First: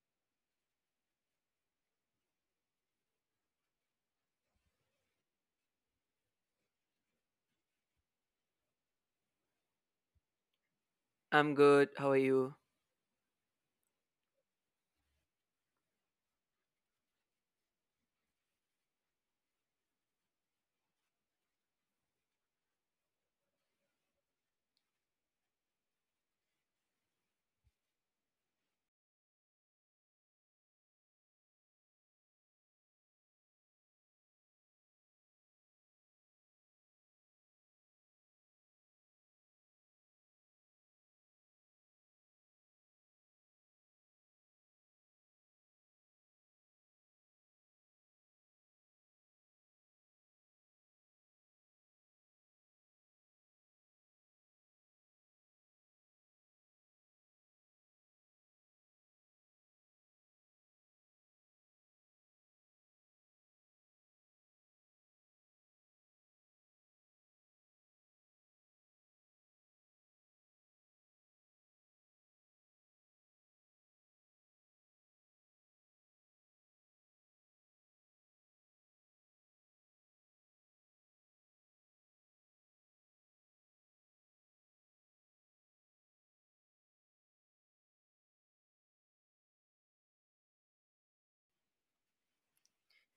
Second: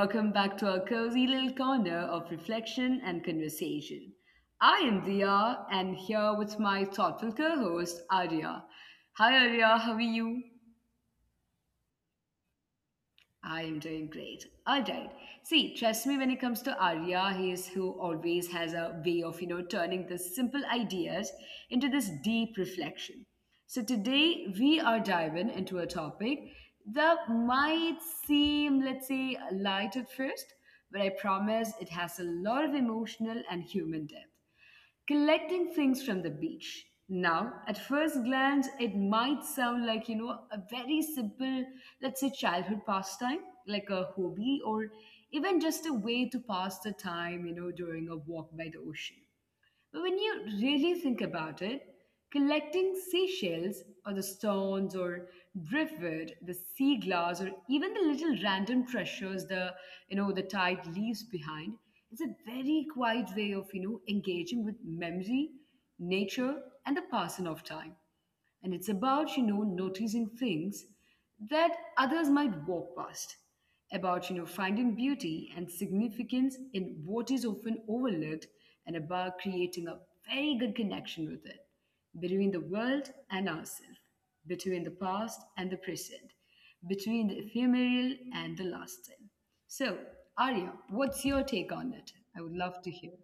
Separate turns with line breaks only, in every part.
welcome back to our cozy little corner of reflection and conversation. I am Dia, and here with my thoughtful co host, Arya. Hi, Arya, how are you?
I'm good. How are you?
I am doing great. All right. See, trust me when it comes to Arya, he is who always has a way of, you know, turning the simple ideas into this deep reflection. So today we are diving into a topic that might seem, let's say, light at first, but I promise it has a lot of emotional and human depth collecting things from the beach. Now, at first glance, it might sound like, you know, a very simple, let's say, childhood pastime, like a hobby or even just a way to pass the time, you know, during a walk by the ocean. But when you really think about it, collecting seashells or the stones or driftwood, the sea glass, or even the little random treasures the you know the tide leaves behind, is a very quiet way of you know engaging with memory, nature, and the passing of time, and it's about you know noticing things that others might walk past, about you know finding beauty and significance in what is often overlooked, and about creating a very good connection with it, between the world and ourselves, between the past and the present, between the ephemeral and the lasting. So, Arya, what's your take on it? I would love to hear.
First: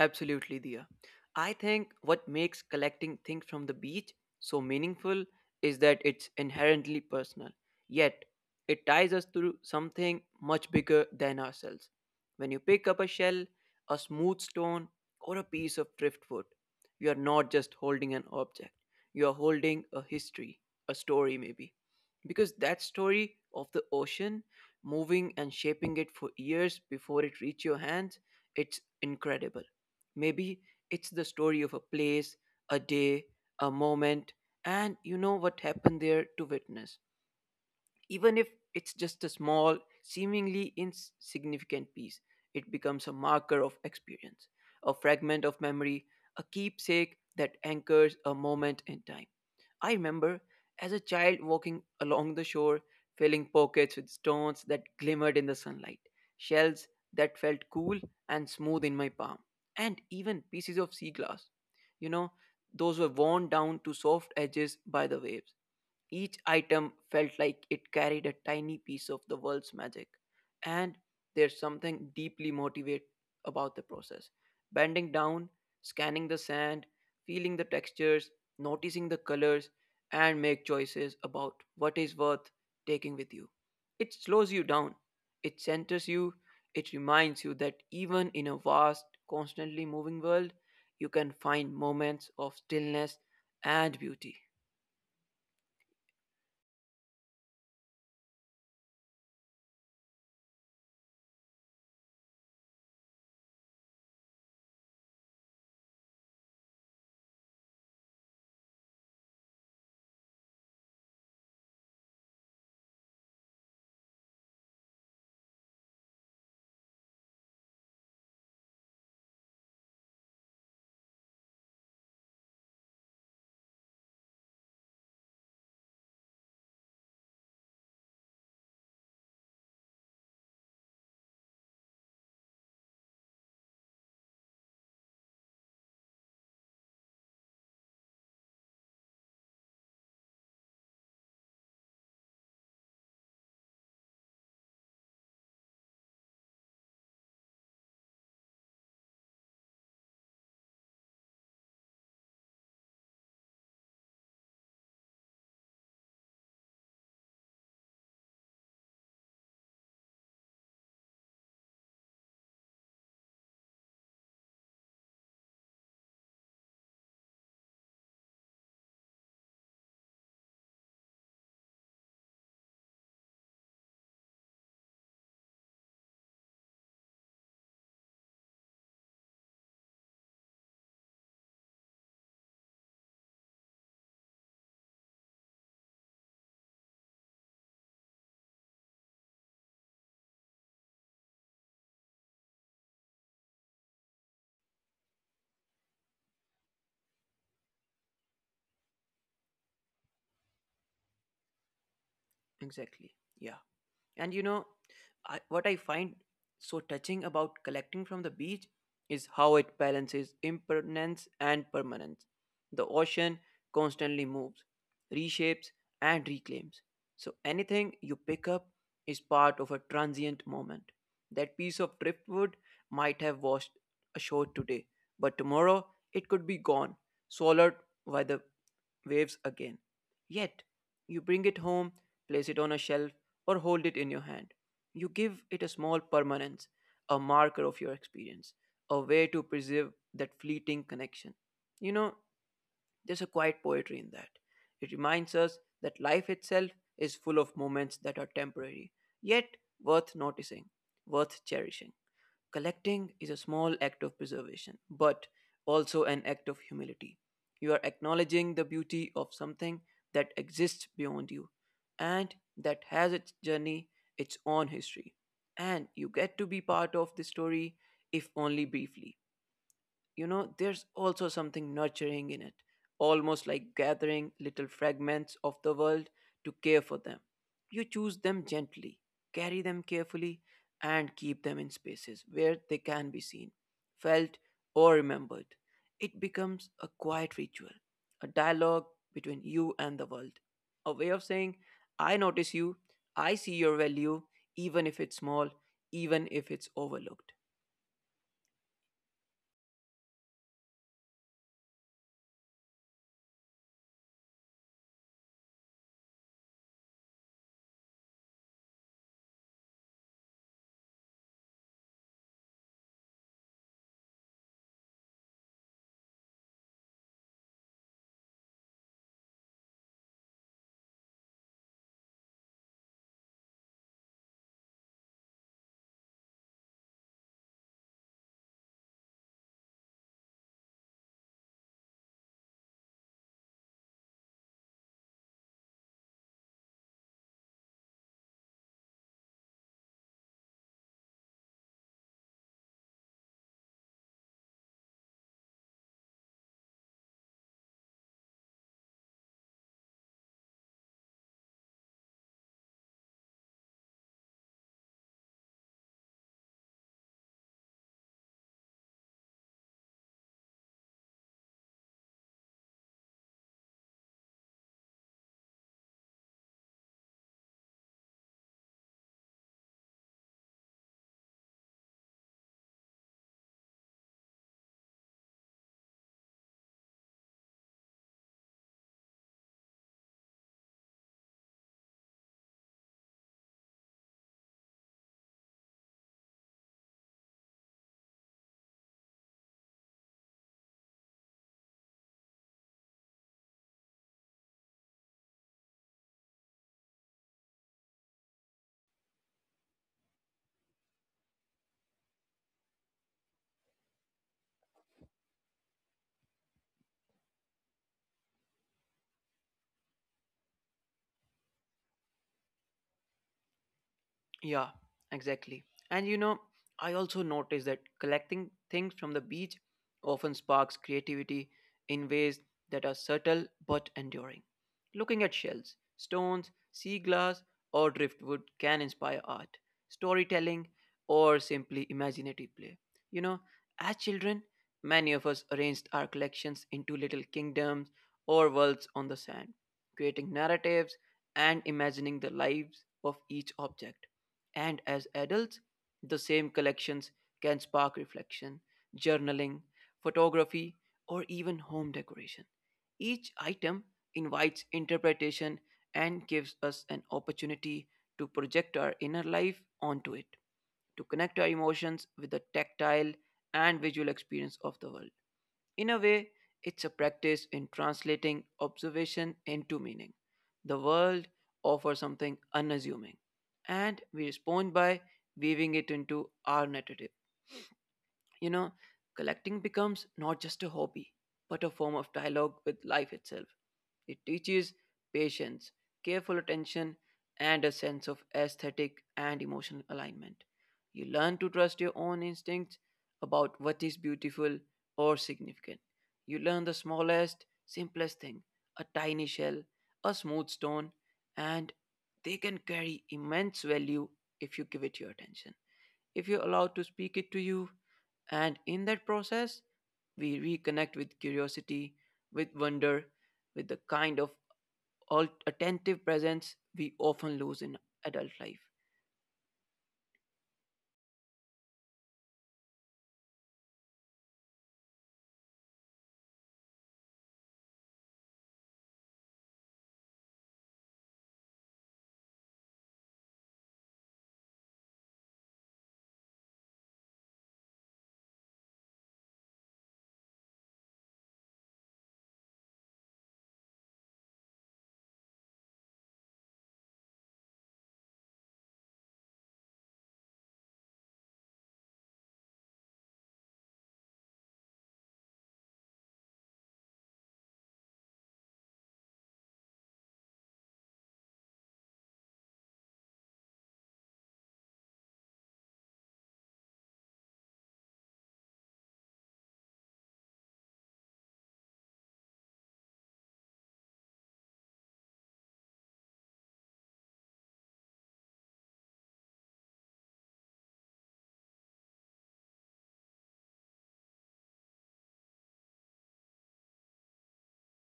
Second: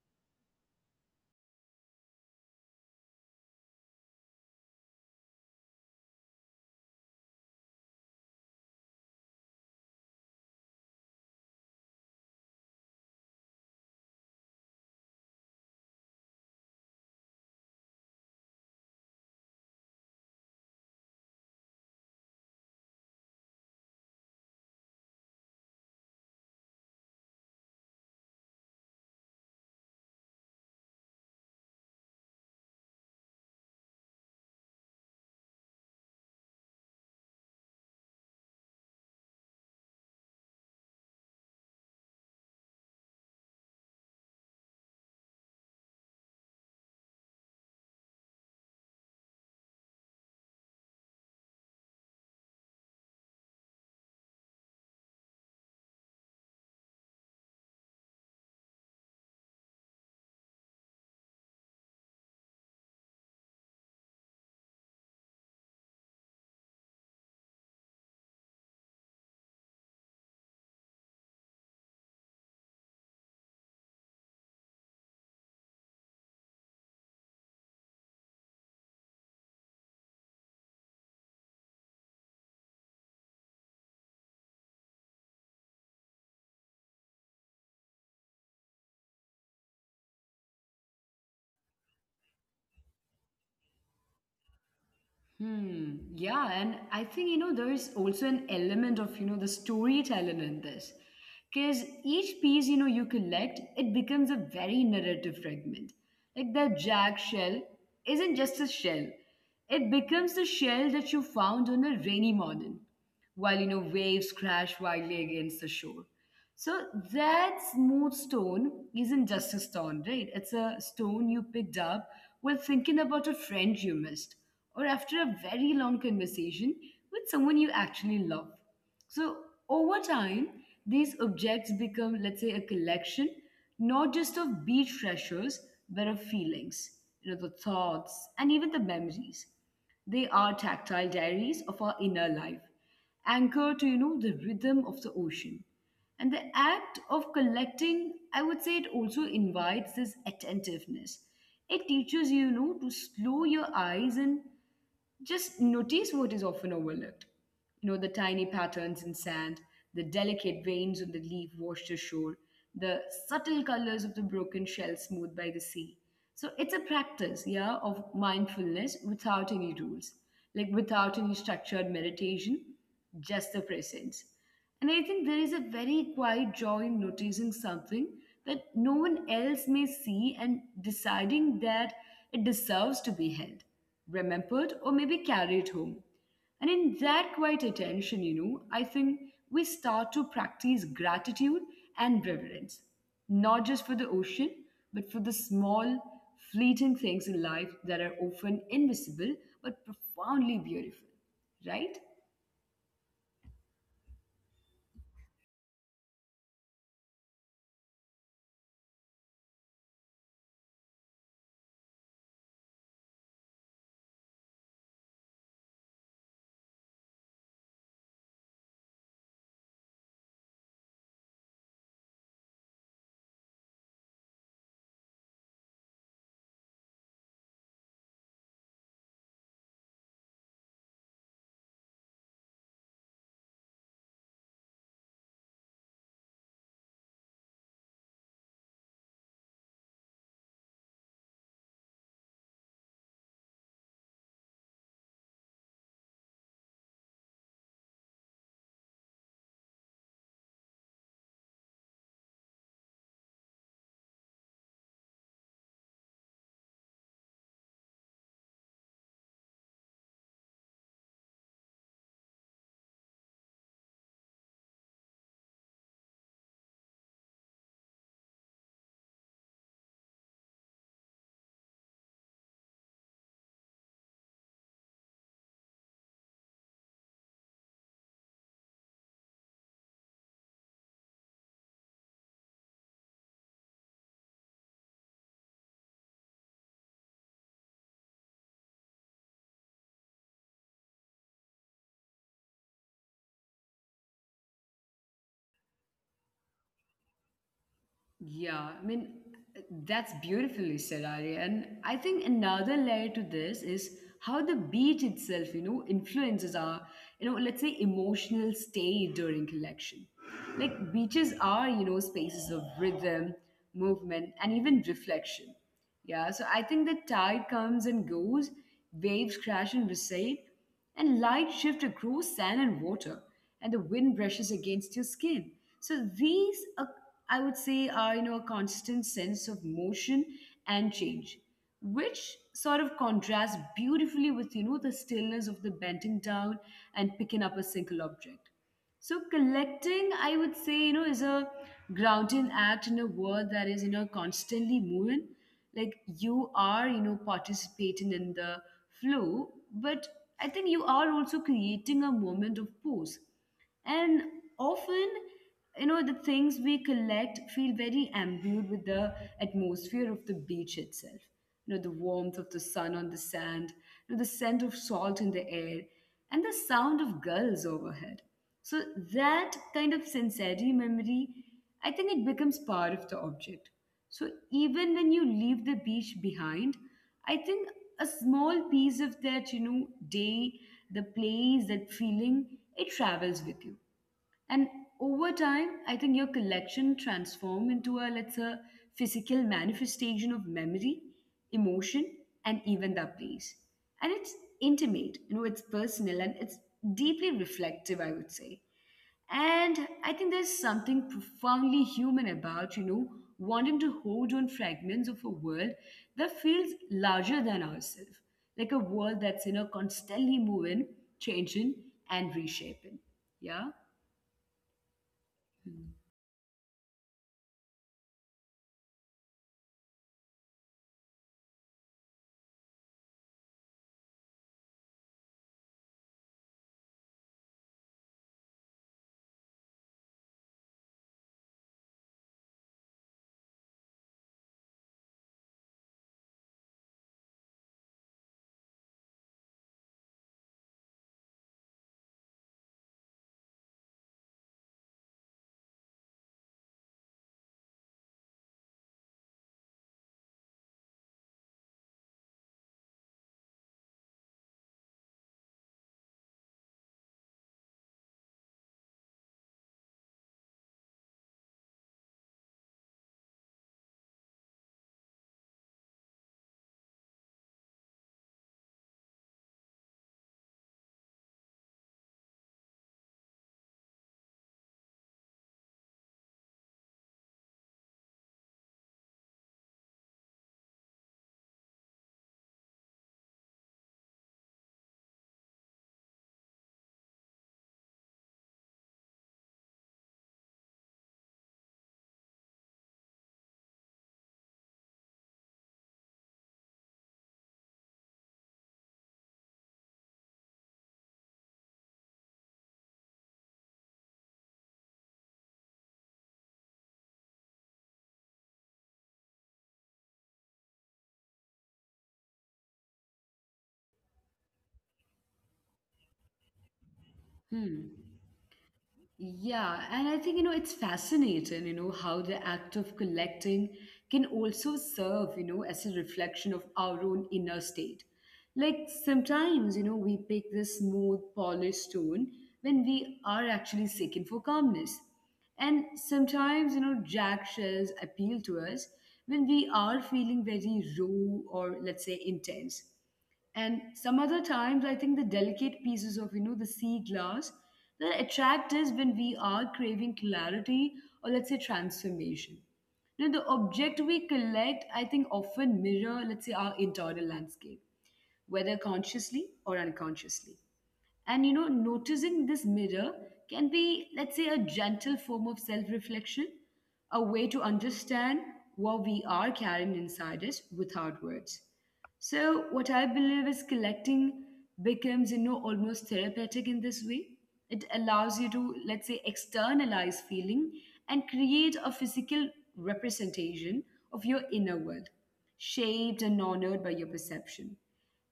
Absolutely, Dia. I think what makes collecting things from the beach so meaningful is that it's inherently personal, yet it ties us to something much bigger than ourselves. When you pick up a shell, a smooth stone, or a piece of driftwood, you are not just holding an object, you are holding a history, a story maybe. Because that story of the ocean, moving and shaping it for years before it reached your hands, it's incredible. Maybe it's the story of a place, a day, a moment, and you know what happened there to witness. Even if it's just a small, seemingly insignificant piece, it becomes a marker of experience, a fragment of memory, a keepsake that anchors a moment in time. I remember as a child walking along the shore, filling pockets with stones that glimmered in the sunlight, shells that felt cool and smooth in my palm, and even pieces of sea glass. You know, those were worn down to soft edges by the waves. Each item felt like it carried a tiny piece of the world's magic, and there's something deeply motivating about the process. Bending down, scanning the sand, feeling the textures, noticing the colors, and make choices about what is worth taking with you. It slows you down, it centers you, it reminds you that even in a vast, constantly moving world, you can find moments of stillness and beauty.
Hmm. Yeah, and I think you know there is also an element of you know the storytelling in this, because each piece you know you collect it becomes a very narrative fragment. Like the jack shell isn't just a shell; it becomes the shell that you found on a rainy morning while you know waves crash wildly against the shore. So that smooth stone isn't just a stone, right? It's a stone you picked up while thinking about a friend you missed, or after a very long conversation with someone you actually love. So over time, these objects become, let's say, a collection not just of beach treasures, but of feelings, you know, the thoughts and even the memories. They are tactile diaries of our inner life, anchor to you know the rhythm of the ocean. And the act of collecting, I would say it also invites this attentiveness. It teaches you, you know, to slow your eyes and just notice what is often overlooked, you know, the tiny patterns in sand, the delicate veins on the leaf washed ashore, the subtle colors of the broken shell smoothed by the sea. So it's a practice, yeah, of mindfulness without any rules, like without any structured meditation, just the presence. And I think there is a very quiet joy in noticing something that no one else may see and deciding that it deserves to be held, remembered, or maybe carried home. And in that quiet attention, you know, I think we start to practice gratitude and reverence, not just for the ocean, but for the small, fleeting things in life that are often invisible but profoundly beautiful, right?
Exactly. Yeah. And you know, what I find so touching about collecting from the beach is how it balances impermanence and permanence. The ocean constantly moves, reshapes, and reclaims. So anything you pick up is part of a transient moment. That piece of driftwood might have washed ashore today, but tomorrow it could be gone, swallowed by the waves again. Yet, you bring it home, place it on a shelf, or hold it in your hand. You give it a small permanence, a marker of your experience, a way to preserve that fleeting connection. You know, there's a quiet poetry in that. It reminds us that life itself is full of moments that are temporary, yet worth noticing, worth cherishing. Collecting is a small act of preservation, but also an act of humility. You are acknowledging the beauty of something that exists beyond you and that has its journey, its own history. And you get to be part of the story, if only briefly. You know, there's also something nurturing in it, almost like gathering little fragments of the world to care for them. You choose them gently, carry them carefully, and keep them in spaces where they can be seen, felt, or remembered. It becomes a quiet ritual, a dialogue between you and the world, a way of saying, I notice you, I see your value, even if it's small, even if it's overlooked.
Yeah, I mean, that's beautifully said, Arya. And I think another layer to this is how the beach itself, you know, influences our, you know, let's say emotional state during collection. Like beaches are, you know, spaces of rhythm, movement, and even reflection. Yeah, so I think the tide comes and goes, waves crash and recede, and light shift across sand and water, and the wind brushes against your skin. So these, I would say, are you know a constant sense of motion and change, which sort of contrasts beautifully with you know the stillness of the bending down and picking up a single object. So collecting, I would say, you know, is a grounding act in a world that is, you know, constantly moving. Like you are, you know, participating in the flow, but I think you are also creating a moment of pause. And often you know the things we collect feel very imbued with the atmosphere of the beach itself, you know, the warmth of the sun on the sand, you know, the scent of salt in the air, and the sound of gulls overhead. So that kind of sensory memory, I think it becomes part of the object. So even when you leave the beach behind, I think a small piece of that, you know, day, the place, that feeling, it travels with you. And over time, I think your collection transform into a, let's say, physical manifestation of memory, emotion, and even that place. And it's intimate, you know, it's personal and it's deeply reflective, I would say. And I think there's something profoundly human about, you know, wanting to hold on fragments of a world that feels larger than ourselves, like a world that's, you know, constantly moving, changing, and reshaping. Yeah?
Yeah,
Hmm.
exactly. And you know, I also noticed that collecting things from the beach often sparks creativity in ways that are subtle but enduring. Looking at shells, stones, sea glass, or driftwood can inspire art, storytelling, or simply imaginative play. You know, as children, many of us arranged our collections into little kingdoms or worlds on the sand, creating narratives and imagining the lives of each object, and as adults, the same collections can spark reflection, journaling, photography, or even home decoration. Each item invites interpretation and gives us an opportunity to project our inner life onto it, to connect our emotions with the tactile and visual experience of the world. In a way, it's a practice in translating observation into meaning. The world offers something unassuming, and we respond by weaving it into our narrative. You know, collecting becomes not just a hobby, but a form of dialogue with life itself. It teaches patience, careful attention, and a sense of aesthetic and emotional alignment. You learn to trust your own instincts about what is beautiful or significant. You learn the smallest, simplest thing, a tiny shell, a smooth stone, and they can carry immense value if you give it your attention, if you're allowed to speak it to you. And in that process, we reconnect with curiosity, with wonder, with the kind of attentive presence we often lose in
Hmm.
adult life.
Yeah, and I think, you know, it's fascinating, you know, how the act of collecting can also serve, you know, as a reflection of our own inner state. Like sometimes, you know, we pick this smooth, polished stone when we are actually seeking for calmness. And sometimes, you know, jack shells appeal to us when we are feeling very raw or, let's say, intense. And some other times, I think the delicate pieces of, you know, the sea glass that attract us when we are craving clarity or, let's say, transformation. Now, the object we collect, I think, often mirror, let's say, our internal landscape, whether consciously or unconsciously. And you know, noticing this mirror can be, let's say, a gentle form of self reflection, a way to understand what we are carrying inside us without words. So, what I believe is collecting becomes, you know, almost therapeutic in this way. It allows you to, let's say, externalize feeling and create a physical representation of your inner world, shaped and honored by your perception.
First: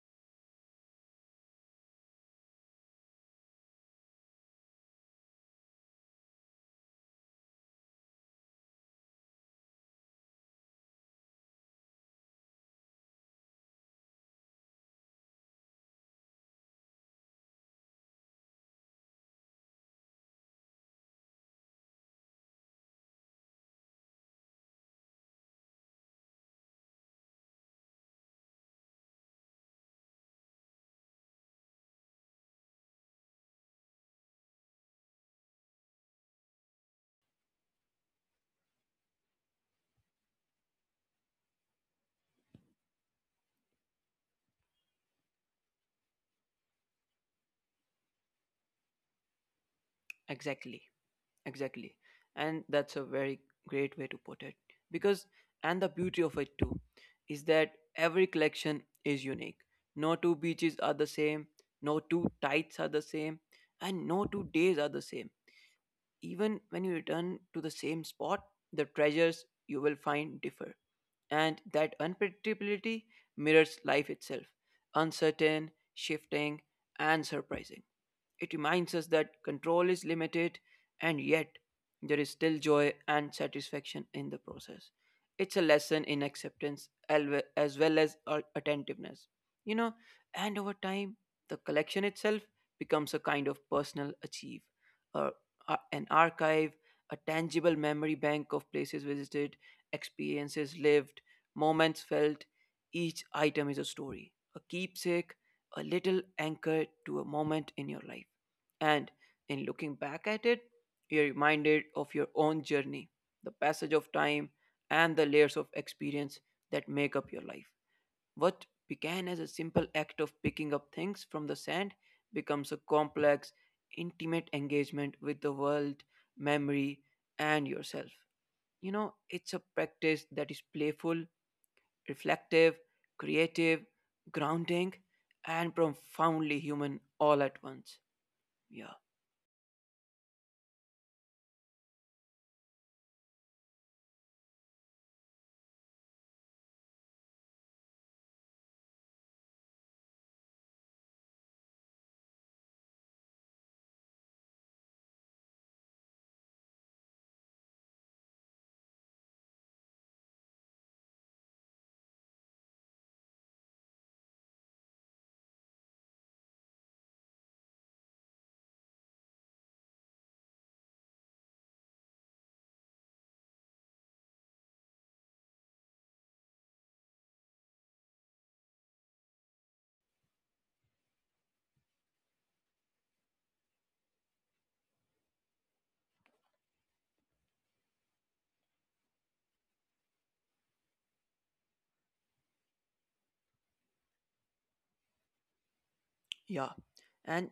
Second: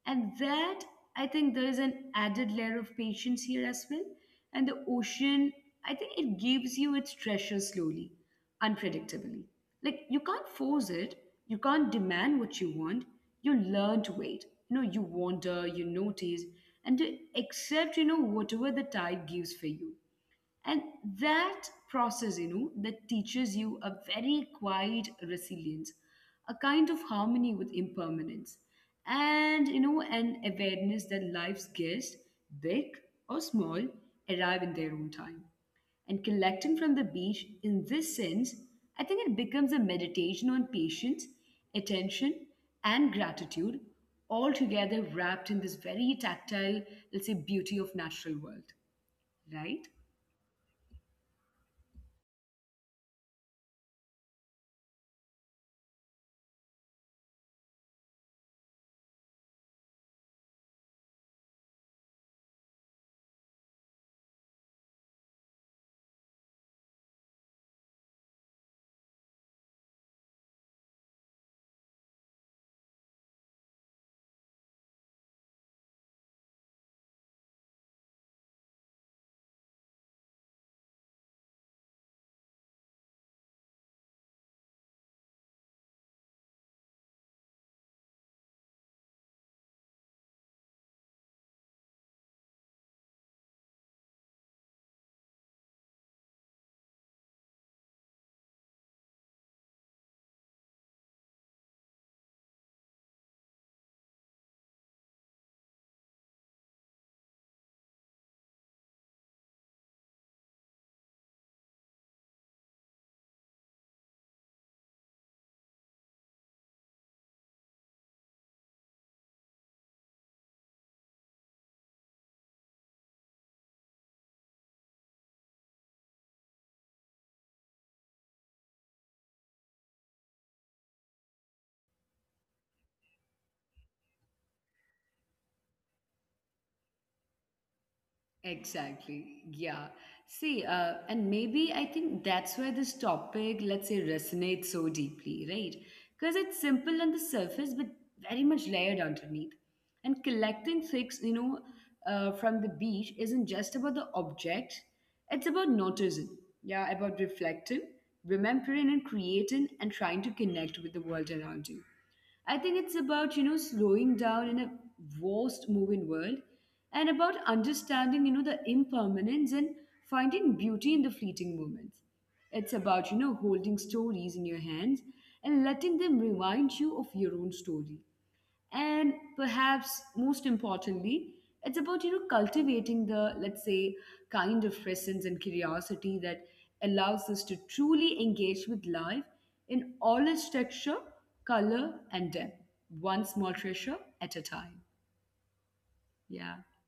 And that, I think there is an added layer of patience here as well. And the ocean, I think it gives you its treasure slowly, unpredictably. Like you can't force it, you can't demand what you want. You learn to wait. You know, you wander, you notice, and to accept, you know, whatever the tide gives for you. And that process, you know, that teaches you a very quiet resilience, a kind of harmony with impermanence, and, you know, an awareness that life's guests, big or small, arrive in their own time. And collecting from the beach, in this sense, I think it becomes a meditation on patience, attention, and gratitude, all together wrapped in this very tactile, let's say, beauty of natural world, right?
Exactly, exactly. And that's a very great way to put it. Because, and the beauty of it too, is that every collection is unique. No two beaches are the same, no two tides are the same, and no 2 days are the same. Even when you return to the same spot, the treasures you will find differ. And that unpredictability mirrors life itself, uncertain, shifting, and surprising. It reminds us that control is limited, and yet there is still joy and satisfaction in the process. It's a lesson in acceptance as well as attentiveness. You know, and over time, the collection itself becomes a kind of personal achieve, a, an archive, a tangible memory bank of places visited, experiences lived, moments felt. Each item is a story, a keepsake, a little anchor to a moment in your life. And in looking back at it, you're reminded of your own journey, the passage of time, and the layers of experience that make up your life. What began as a simple act of picking up things from the sand becomes a complex, intimate engagement with the world, memory, and yourself. You know, it's a practice that is playful, reflective, creative, grounding, and profoundly human all at once. Yeah,
Exactly. Yeah. See, and maybe I think that's why this topic, let's say, resonates so deeply, right? Because it's simple on the surface, but very much layered underneath. And collecting things, you know, from the beach isn't just about the object, it's about noticing, yeah, about reflecting, remembering, and creating, and trying to connect with the world around you. I think it's about, you know, slowing down in a vast moving world and about understanding, you know, the impermanence and finding beauty in the fleeting moments. It's about, you know, holding stories in your hands and letting them remind you of your own story, and perhaps most importantly it's about you know cultivating the, let's say, kind of presence and curiosity that allows us to truly engage with life in all its texture, color, and depth, one small treasure at a time.
yeah.
Yeah.
And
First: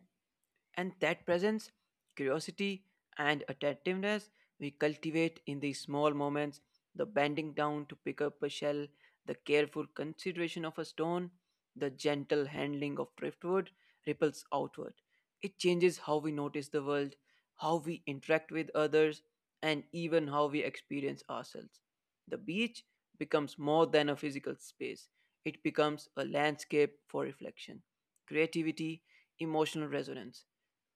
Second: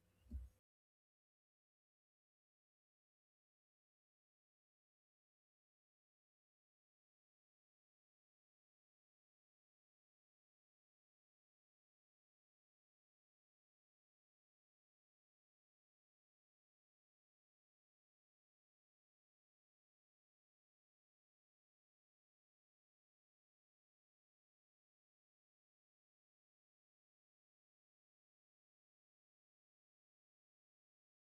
And that presence, curiosity, and attentiveness we cultivate in these small moments, the bending down to pick up a shell, the careful consideration of a stone, the gentle handling of driftwood, ripples outward. It changes how we notice the world, how we interact with others, and even how we experience ourselves. The beach becomes more than a physical space, it becomes a landscape for reflection, creativity, emotional resonance,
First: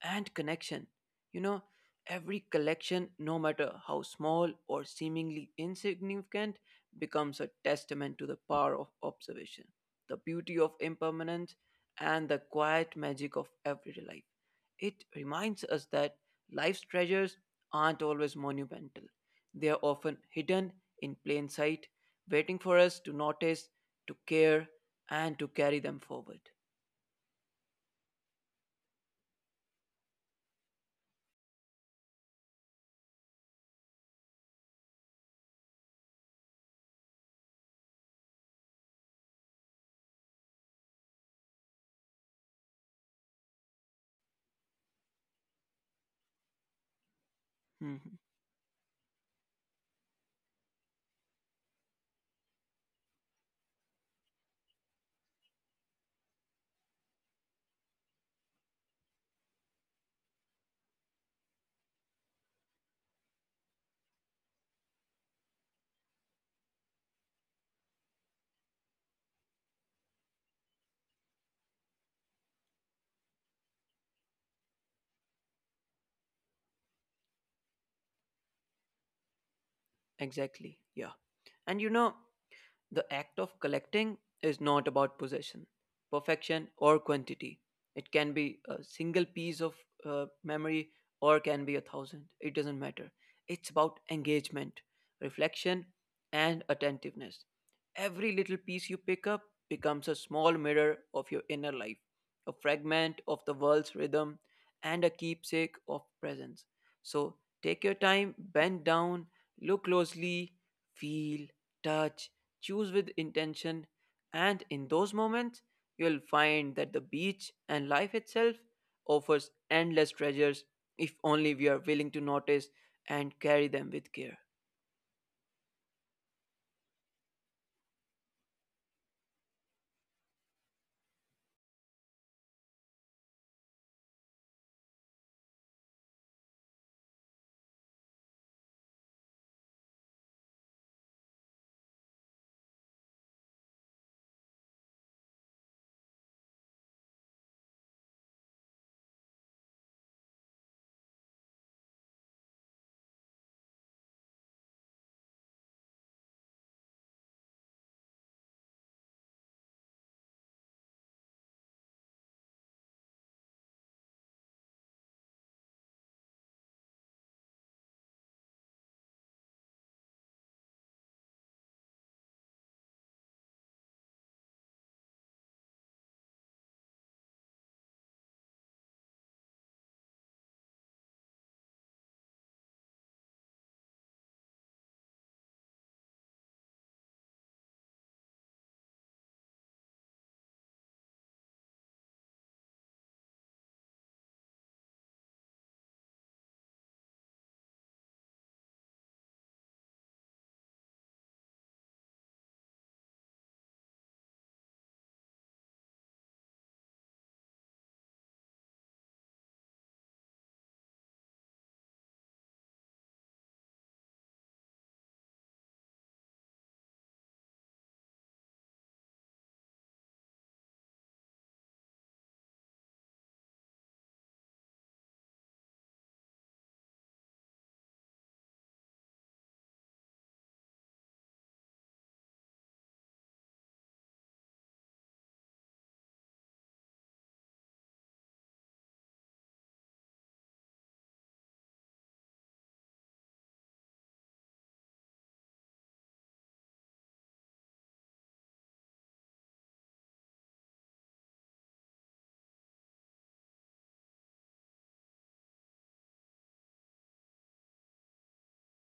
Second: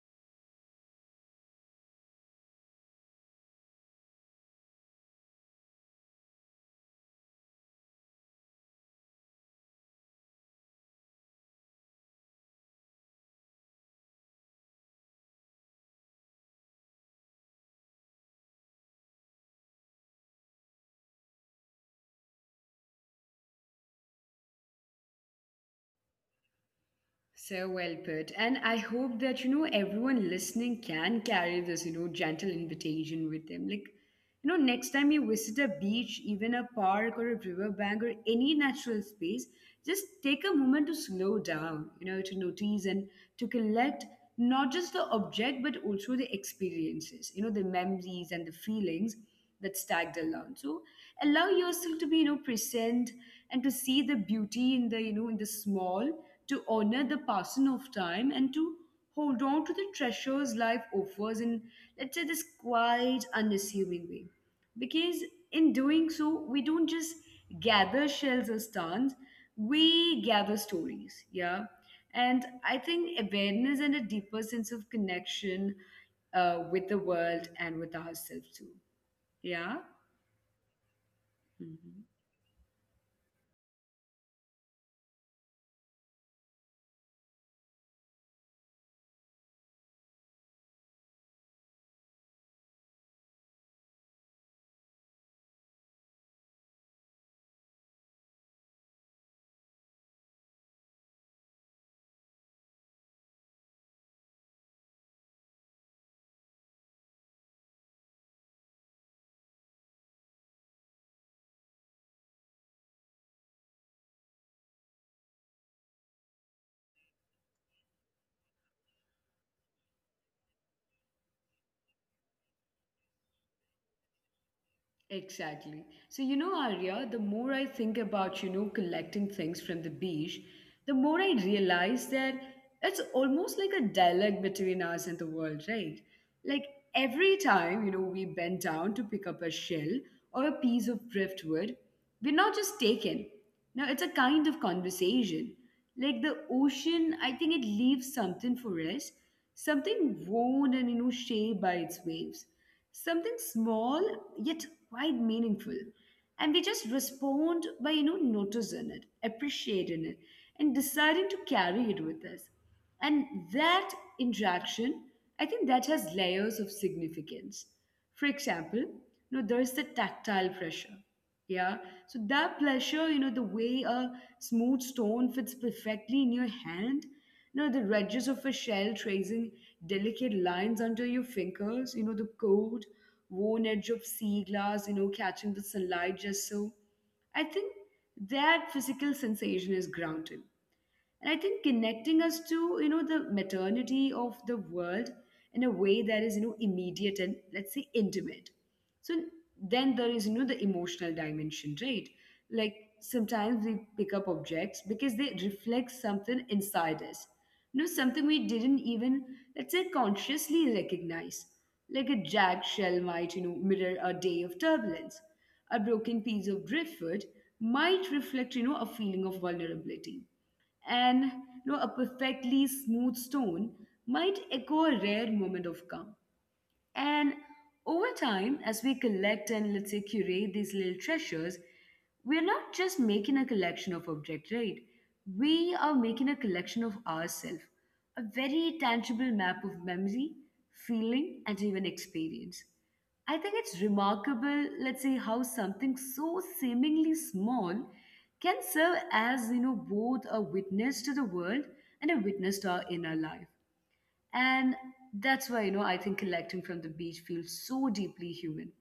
and connection. You know, every collection, no matter how small or seemingly insignificant, becomes a testament to the power of observation, the beauty of impermanence, and the quiet magic of everyday life. It reminds us that life's treasures aren't always monumental, they are often hidden in plain sight, waiting for us to notice, to care, and to carry them forward.
So well put. And I hope that, you know, everyone listening can carry this, you know, gentle invitation with them. Like, you know, next time you visit a beach, even a park or a riverbank or any natural space, just take a moment to slow down, you know, to notice and to collect not just the object, but also the experiences, you know, the
Mhm.
memories and the feelings that's tagged along. So allow yourself to be, you know, present and to see the beauty in the, you know, in the small, to honor the passing of time and to hold on to the treasures life offers in, let's say, this quiet, unassuming way. Because in doing so, we don't just gather shells or stones, we gather stories, yeah. And I think awareness and a deeper sense of connection with the world and with ourselves too. Yeah.
Exactly, yeah. And you
Mhm.
know, the act of collecting is not about possession, perfection, or quantity. It can be a single piece of memory, or can be a thousand. It doesn't matter. It's about engagement, reflection, and attentiveness. Every little piece you pick up becomes a small mirror of your inner life, a fragment of the world's rhythm, and a keepsake of presence. So take your time, bend down, look closely, feel, touch, choose with intention, and in those moments, you'll find that the beach and life itself offers endless treasures if only we are willing to notice and carry them with care.
Exactly. So, you know, Arya, the more I think about, you know, collecting things from the beach, the more I realize that it's almost like a dialogue between us and the world, right? Like every time, you know, we bend down to pick up a shell or a piece of driftwood, we're not just taken. Now, it's a kind of conversation. Like the ocean, I think it leaves something for us, something worn and, you know, shaped by its waves. Something small yet quite meaningful, and we just respond by noticing it, appreciating it, and deciding to carry it with us. And that interaction, I think, that has layers of significance. For example, there's the tactile pressure. Yeah. So that pressure, the way a smooth stone fits perfectly in your hand, the edges of a shell tracing delicate lines under your fingers, the cold, worn edge of sea glass, catching the sunlight just so. I think that physical sensation is grounded, and I think connecting us to the maternity of the world in a way that is immediate and, let's say, intimate. So then there is the emotional dimension, right? Like sometimes we pick up objects because they reflect something inside us, something we didn't even, let's say, consciously recognize. Like a jagged shell might mirror a day of turbulence, a broken piece of driftwood might reflect a feeling of vulnerability, and a perfectly smooth stone might echo a rare moment of calm. And over time, as we collect and, let's say, curate these little treasures, we're not just making a collection of objects, right? We are making a collection of ourselves, a very tangible map of memory, feeling, and even experience. I think it's remarkable, let's say, how something so seemingly small can serve as, both a witness to the world and a witness to our inner life. And that's why, I think collecting from the beach feels so deeply human.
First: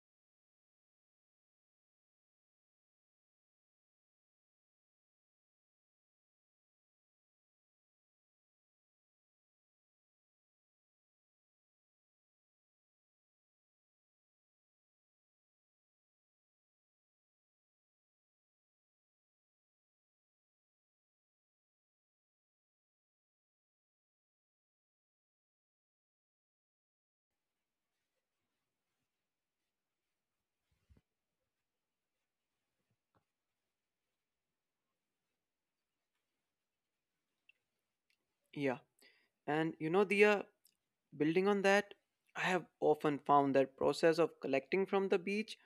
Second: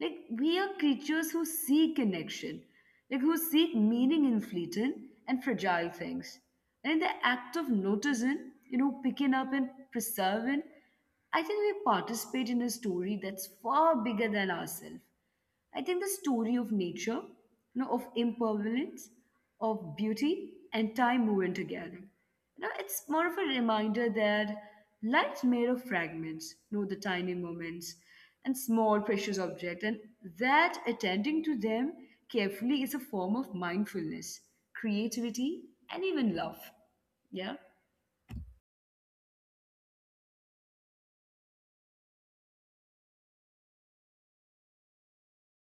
Like, we are creatures who seek connection, like, who seek meaning in fleeting and fragile things. And in the act of noticing, picking up and preserving, I think we participate in a story that's far bigger than ourselves. I think the story of nature, of impermanence, of beauty and time woven together. It's more of a reminder that life's made of fragments, the tiny moments and small precious objects, and that attending to them carefully is a form of mindfulness, creativity, and even love. Yeah.
Yeah. And you know, Dia, building on that, I have often found that process of collecting from the beach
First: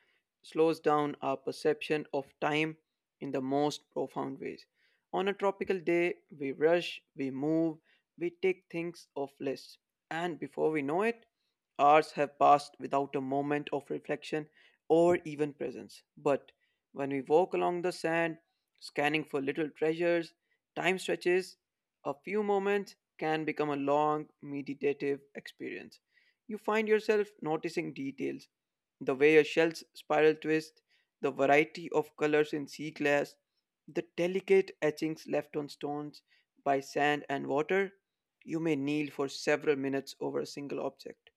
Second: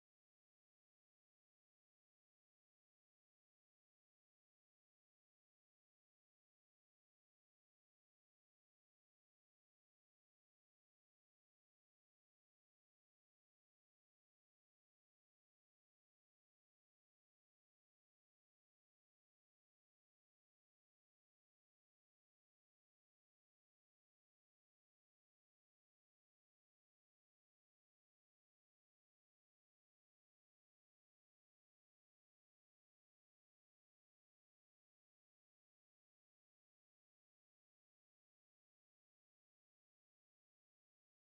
slows down our perception of time in the most profound ways. On a tropical day, we rush, we move, we take things off lists, and before we know it, hours have passed without a moment of reflection or even presence. But when we walk along the sand, scanning for little treasures, time stretches, a few moments can become a long meditative experience. You find yourself noticing details, the way a shell's spiral twists, the variety of colors in sea glass, the delicate etchings left on stones by sand and water. You may kneel for several minutes over a single object,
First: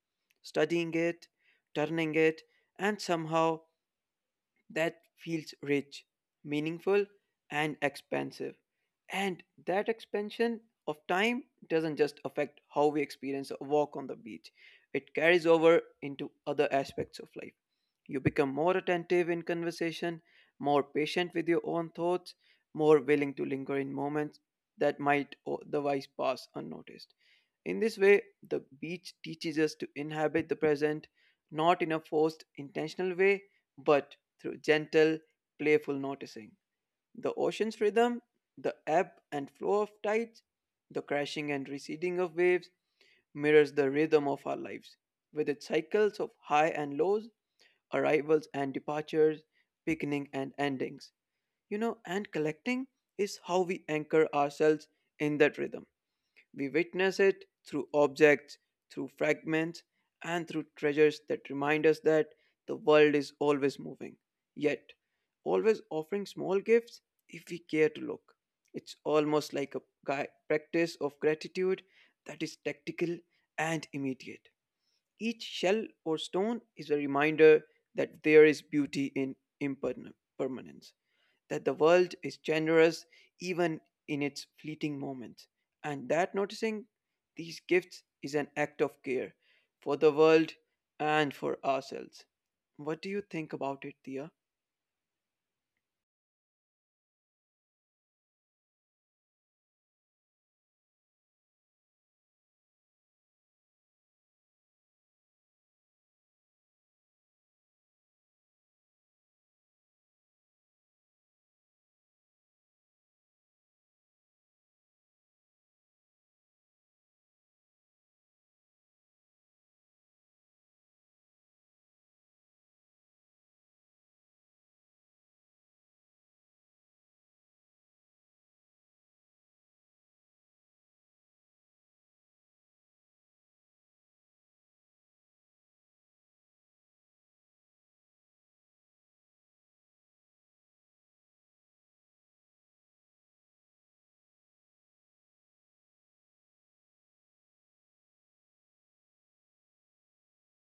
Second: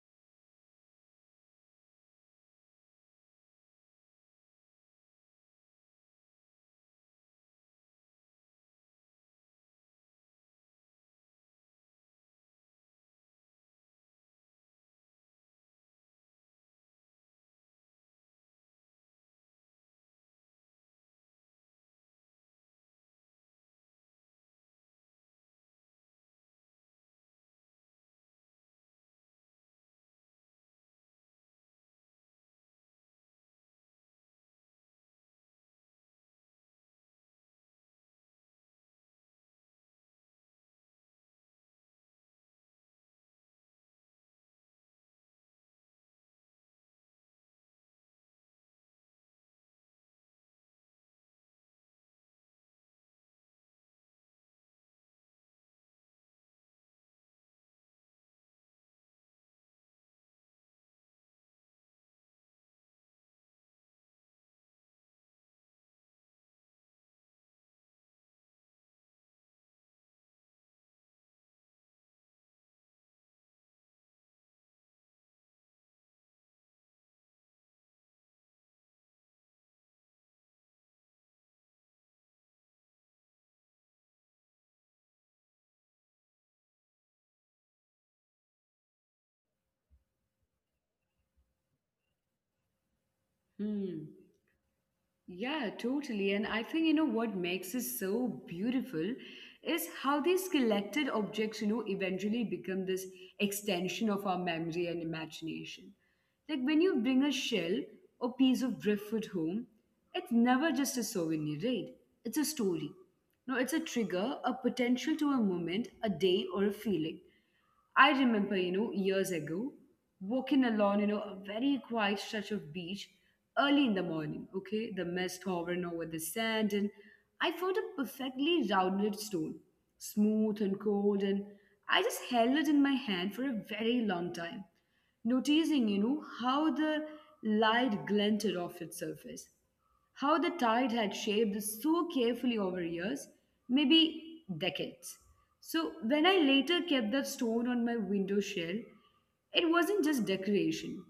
studying it, turning it, and somehow that feels rich, meaningful, and expansive. And that expansion of time doesn't just affect how we experience a walk on the beach, it carries over into other aspects of life. You become more attentive in conversation, more patient with your own thoughts, more willing to linger in moments that might otherwise pass unnoticed. In this way, the beach teaches us to inhabit the present, not in a forced, intentional way, but through gentle, playful noticing. The ocean's rhythm, the ebb and flow of tides, the crashing and receding of waves mirrors the rhythm of our lives, with its cycles of high and lows, arrivals and departures, beginning and endings. You know, and collecting is how we anchor ourselves in that rhythm, we witness it through objects, through fragments, and through treasures that remind us that the world is always moving, yet always offering small gifts if we care to look. It's almost like a practice of gratitude that is tactical and immediate. Each shell or stone is a reminder that there is beauty in impermanence, that the world is generous even in its fleeting moments, and that noticing these gifts is an act of care for the world and for ourselves. What do you think
Hmm.
about it, Thea?
Yeah, totally. And I think, what makes it so beautiful is how these collected objects, eventually become this extension of our memory and imagination. Like when you bring a shell or piece of driftwood home, it's never just a souvenir, right? It's a story. No, it's a trigger, a potential to a moment, a day, or a feeling. I remember, years ago, walking along, a very quiet stretch of beach early in the morning, okay? The mist hovering over the sand, and I found a perfectly rounded stone, smooth and cold, and I just held it in my hand for a very long time, noticing, how the light glinted off its surface. How the tide had shaped this so carefully over years, maybe decades. So when I later kept that stone on my window sill, it wasn't just decoration.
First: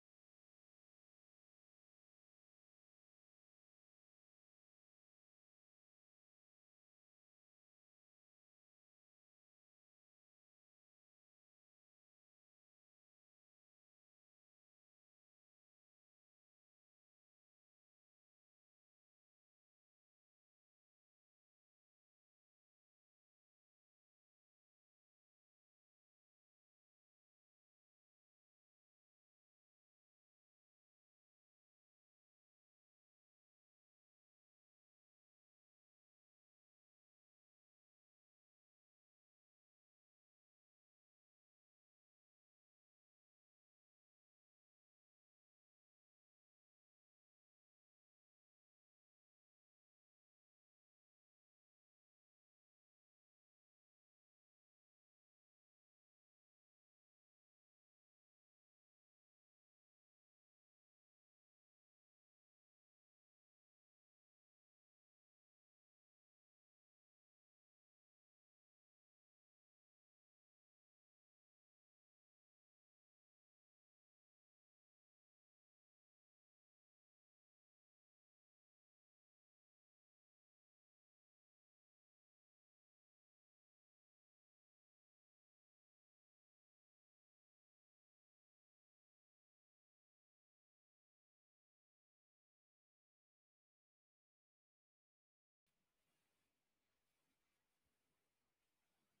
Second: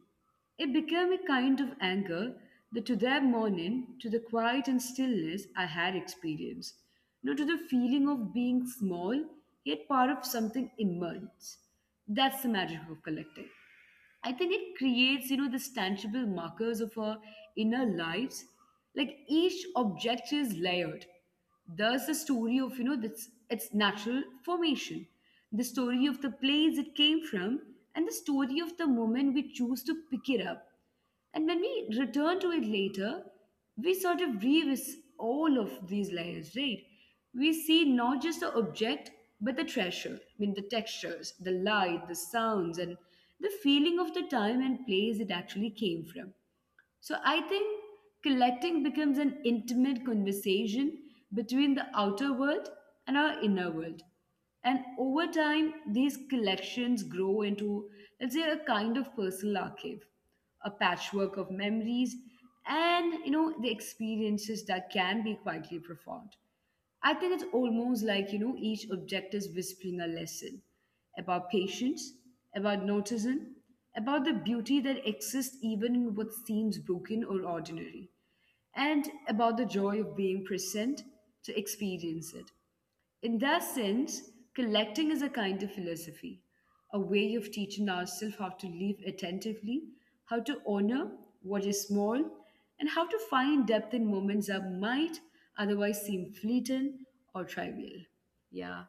It became a kind of anchor that to that morning, to the quiet and stillness I had experienced, to the feeling of being small, yet part of something immense. That's the magic of collecting. I think it creates, these tangible markers of our inner lives. Like each object is layered. There's the story of, this, its natural formation, the story of the place it came from, and the story of the moment we choose to pick it up. And when we return to it later, we sort of revisit all of these layers, right? We see not just the object, but the treasure. I mean, the textures, the light, the sounds, and the feeling of the time and place it actually came from. So I think collecting becomes an intimate conversation between the outer world and our inner world. And over time, these collections grow into, let's say, a kind of personal archive, a patchwork of memories, and the experiences that can be quietly profound. I think it's almost like each object is whispering a lesson, about patience, about notism, about the beauty that exists even in what seems broken or ordinary, and about the joy of being present to experience it. In that sense, collecting is a kind of philosophy, a way of teaching ourselves how to live attentively, how to honor what is small, and how to find depth in moments that might otherwise seem fleeting or trivial. Yeah,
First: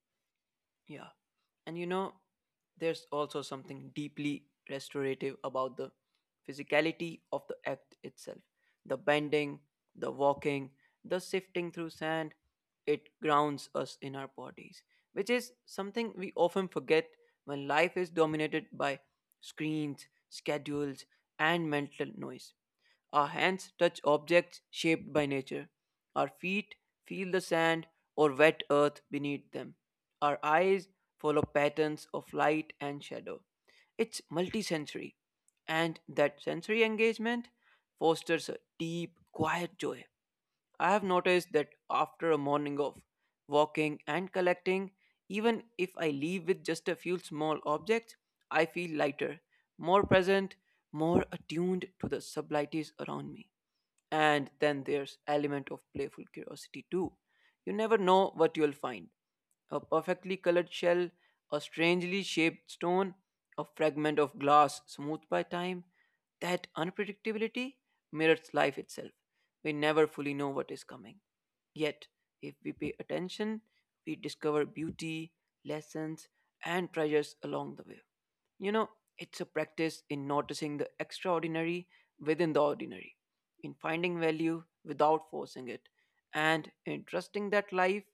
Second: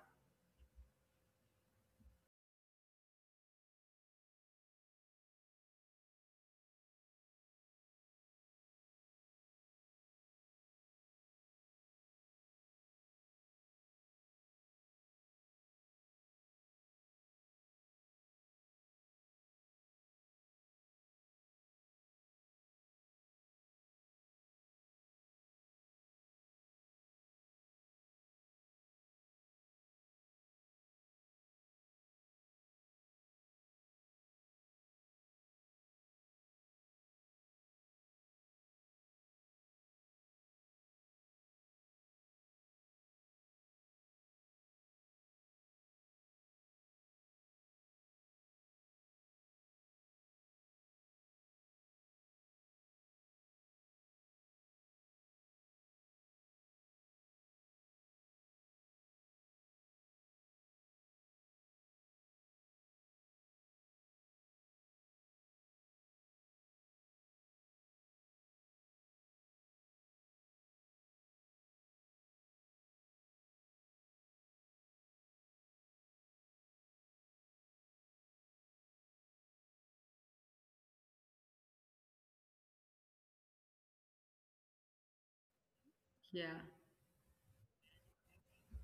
Yeah. And there's also something deeply restorative about the physicality of the act itself. The bending, the walking, the sifting through sand, it grounds us in our bodies, which is something we often forget when life is dominated by screens, schedules, and mental noise. Our hands touch objects shaped by nature. Our feet feel the sand or wet earth beneath them. Our eyes follow patterns of light and shadow. It's multisensory, and that sensory engagement fosters a deep, quiet joy. I have noticed that after a morning of walking and collecting, even if I leave with just a few small objects, I feel lighter, more present, more attuned to the subtleties around me. And then there's element of playful curiosity too. You never know what you'll find: a perfectly colored shell, a strangely shaped stone, a fragment of glass smoothed by time. That unpredictability mirrors life itself. We never fully know what is coming, yet if we pay attention, we discover beauty, lessons, and treasures along the way. you know, it's a practice in noticing the extraordinary within the ordinary, in finding value without forcing it,
yeah.
and in trusting that life,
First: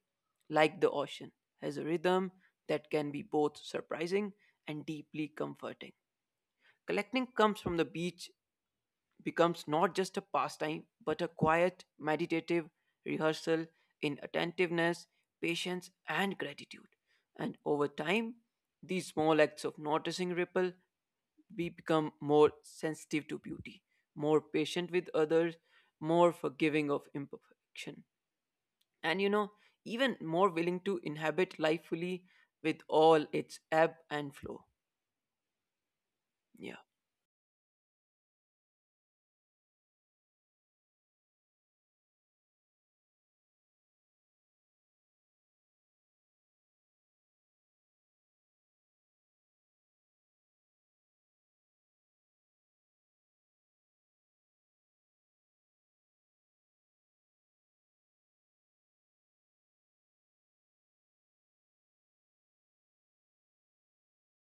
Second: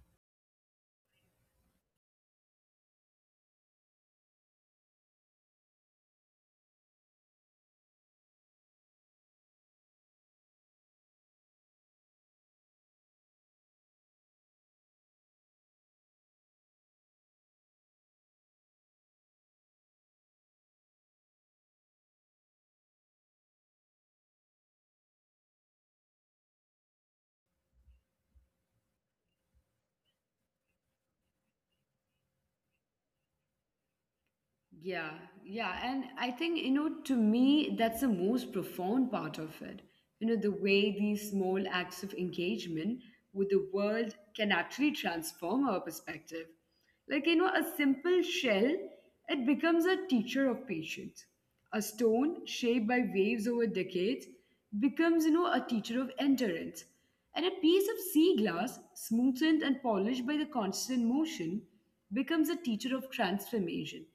like the ocean, has a rhythm that can be both surprising and deeply comforting. Collecting comes from the beach becomes not just a pastime but a quiet, meditative rehearsal in attentiveness, patience, and gratitude. And over time, these small acts of noticing ripple. We become more sensitive to beauty, more patient with others, more forgiving of imperfection, and even more willing to inhabit life fully with all its ebb and flow.
Yeah, yeah. And I
Yeah.
think, to me, that's the most profound part of it. The way these small acts of engagement with the world can actually transform our perspective. Like, a simple shell, it becomes a teacher of patience. A stone shaped by waves over decades becomes, a teacher of endurance. And a piece of sea glass, smoothened and polished by the constant motion, becomes a teacher of transformation.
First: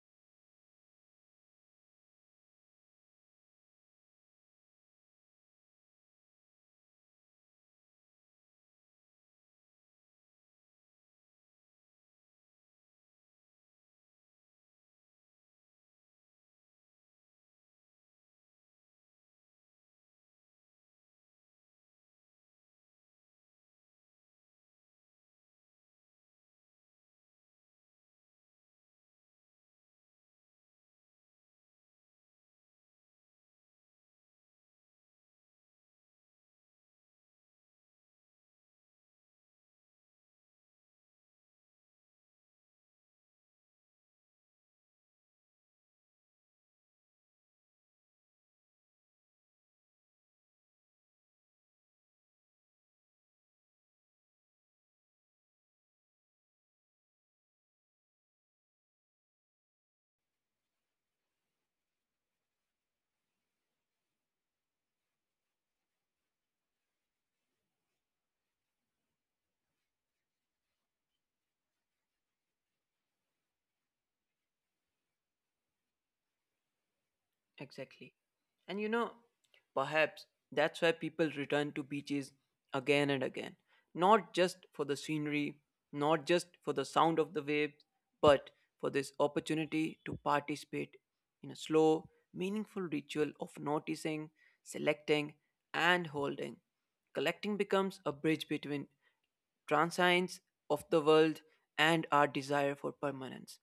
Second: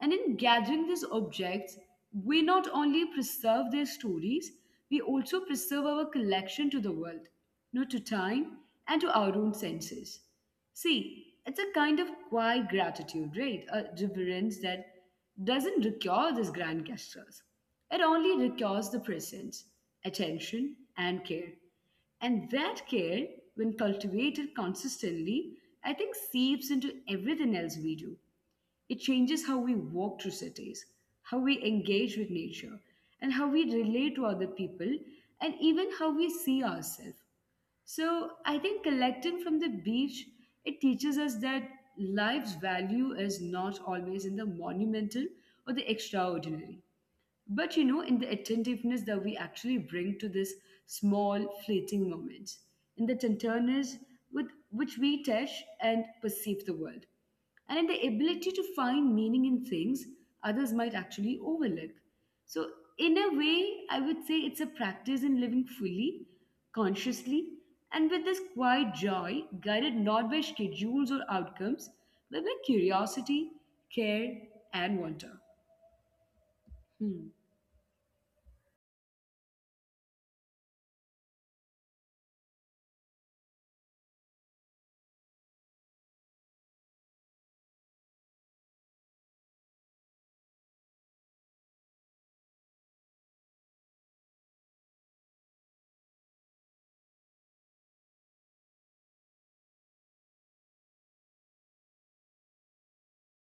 And in gathering these objects, we not only preserve their stories, we also preserve our connection to the world, not to time and to our own senses. See, it's a kind of quiet gratitude, right? A reverence that doesn't recur these grand gestures. It only recurs the presence, attention, and care. And that care, when cultivated consistently, I think seeps into everything else we do. It changes how we walk through cities, how we engage with nature, and how we relate to other people, and even how we see ourselves. So I think collecting from the beach, it teaches us that life's value is not always in the monumental or the extraordinary. But in the attentiveness that we actually bring to this small, fleeting moments, in the tenderness with which we touch and perceive the world, and in the ability to find meaning in things others might actually overlook. So, in a way, I would say it's a practice in living fully, consciously, and with this quiet joy, guided not by schedules or outcomes, but by curiosity, care, and wonder. Hmm.
Exactly. And perhaps that's why people return to beaches again and again. Not just for the scenery, not just for the sound of the waves, but for this opportunity to participate in a slow, meaningful ritual of noticing, selecting, and holding. Collecting becomes a bridge between transience of the world, and our desire for permanence,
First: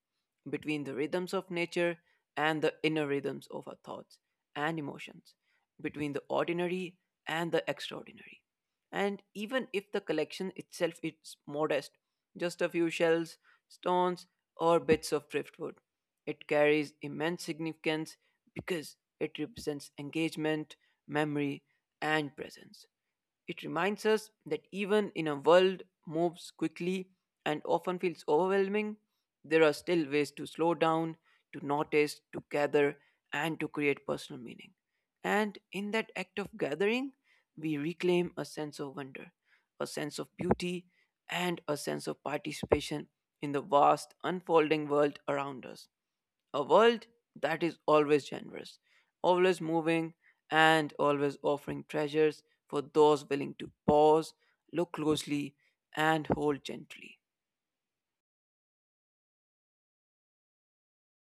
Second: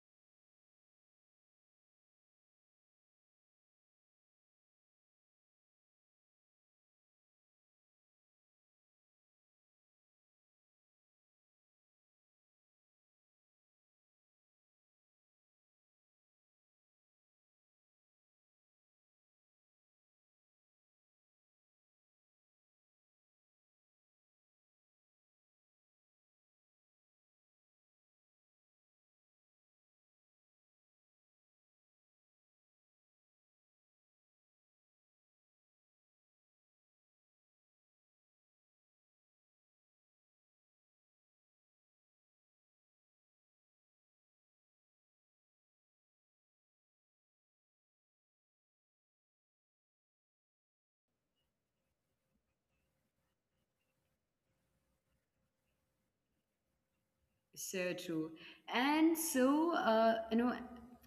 between the rhythms of nature and the inner rhythms of our thoughts and emotions, between the ordinary and the extraordinary. And even if the collection itself is modest, just a few shells, stones, or bits of driftwood, it carries immense significance because it represents engagement, memory, and presence. It reminds us that even in a world moves quickly and often feels overwhelming, there are still ways to slow down, to notice, to gather, and to create personal meaning. And in that act of gathering, we reclaim a sense of wonder, a sense of beauty, and a sense of participation in the vast unfolding world around us. A world that is always generous, always moving, and always offering treasures for those willing to pause, look closely, and hold gently.
So true. And so,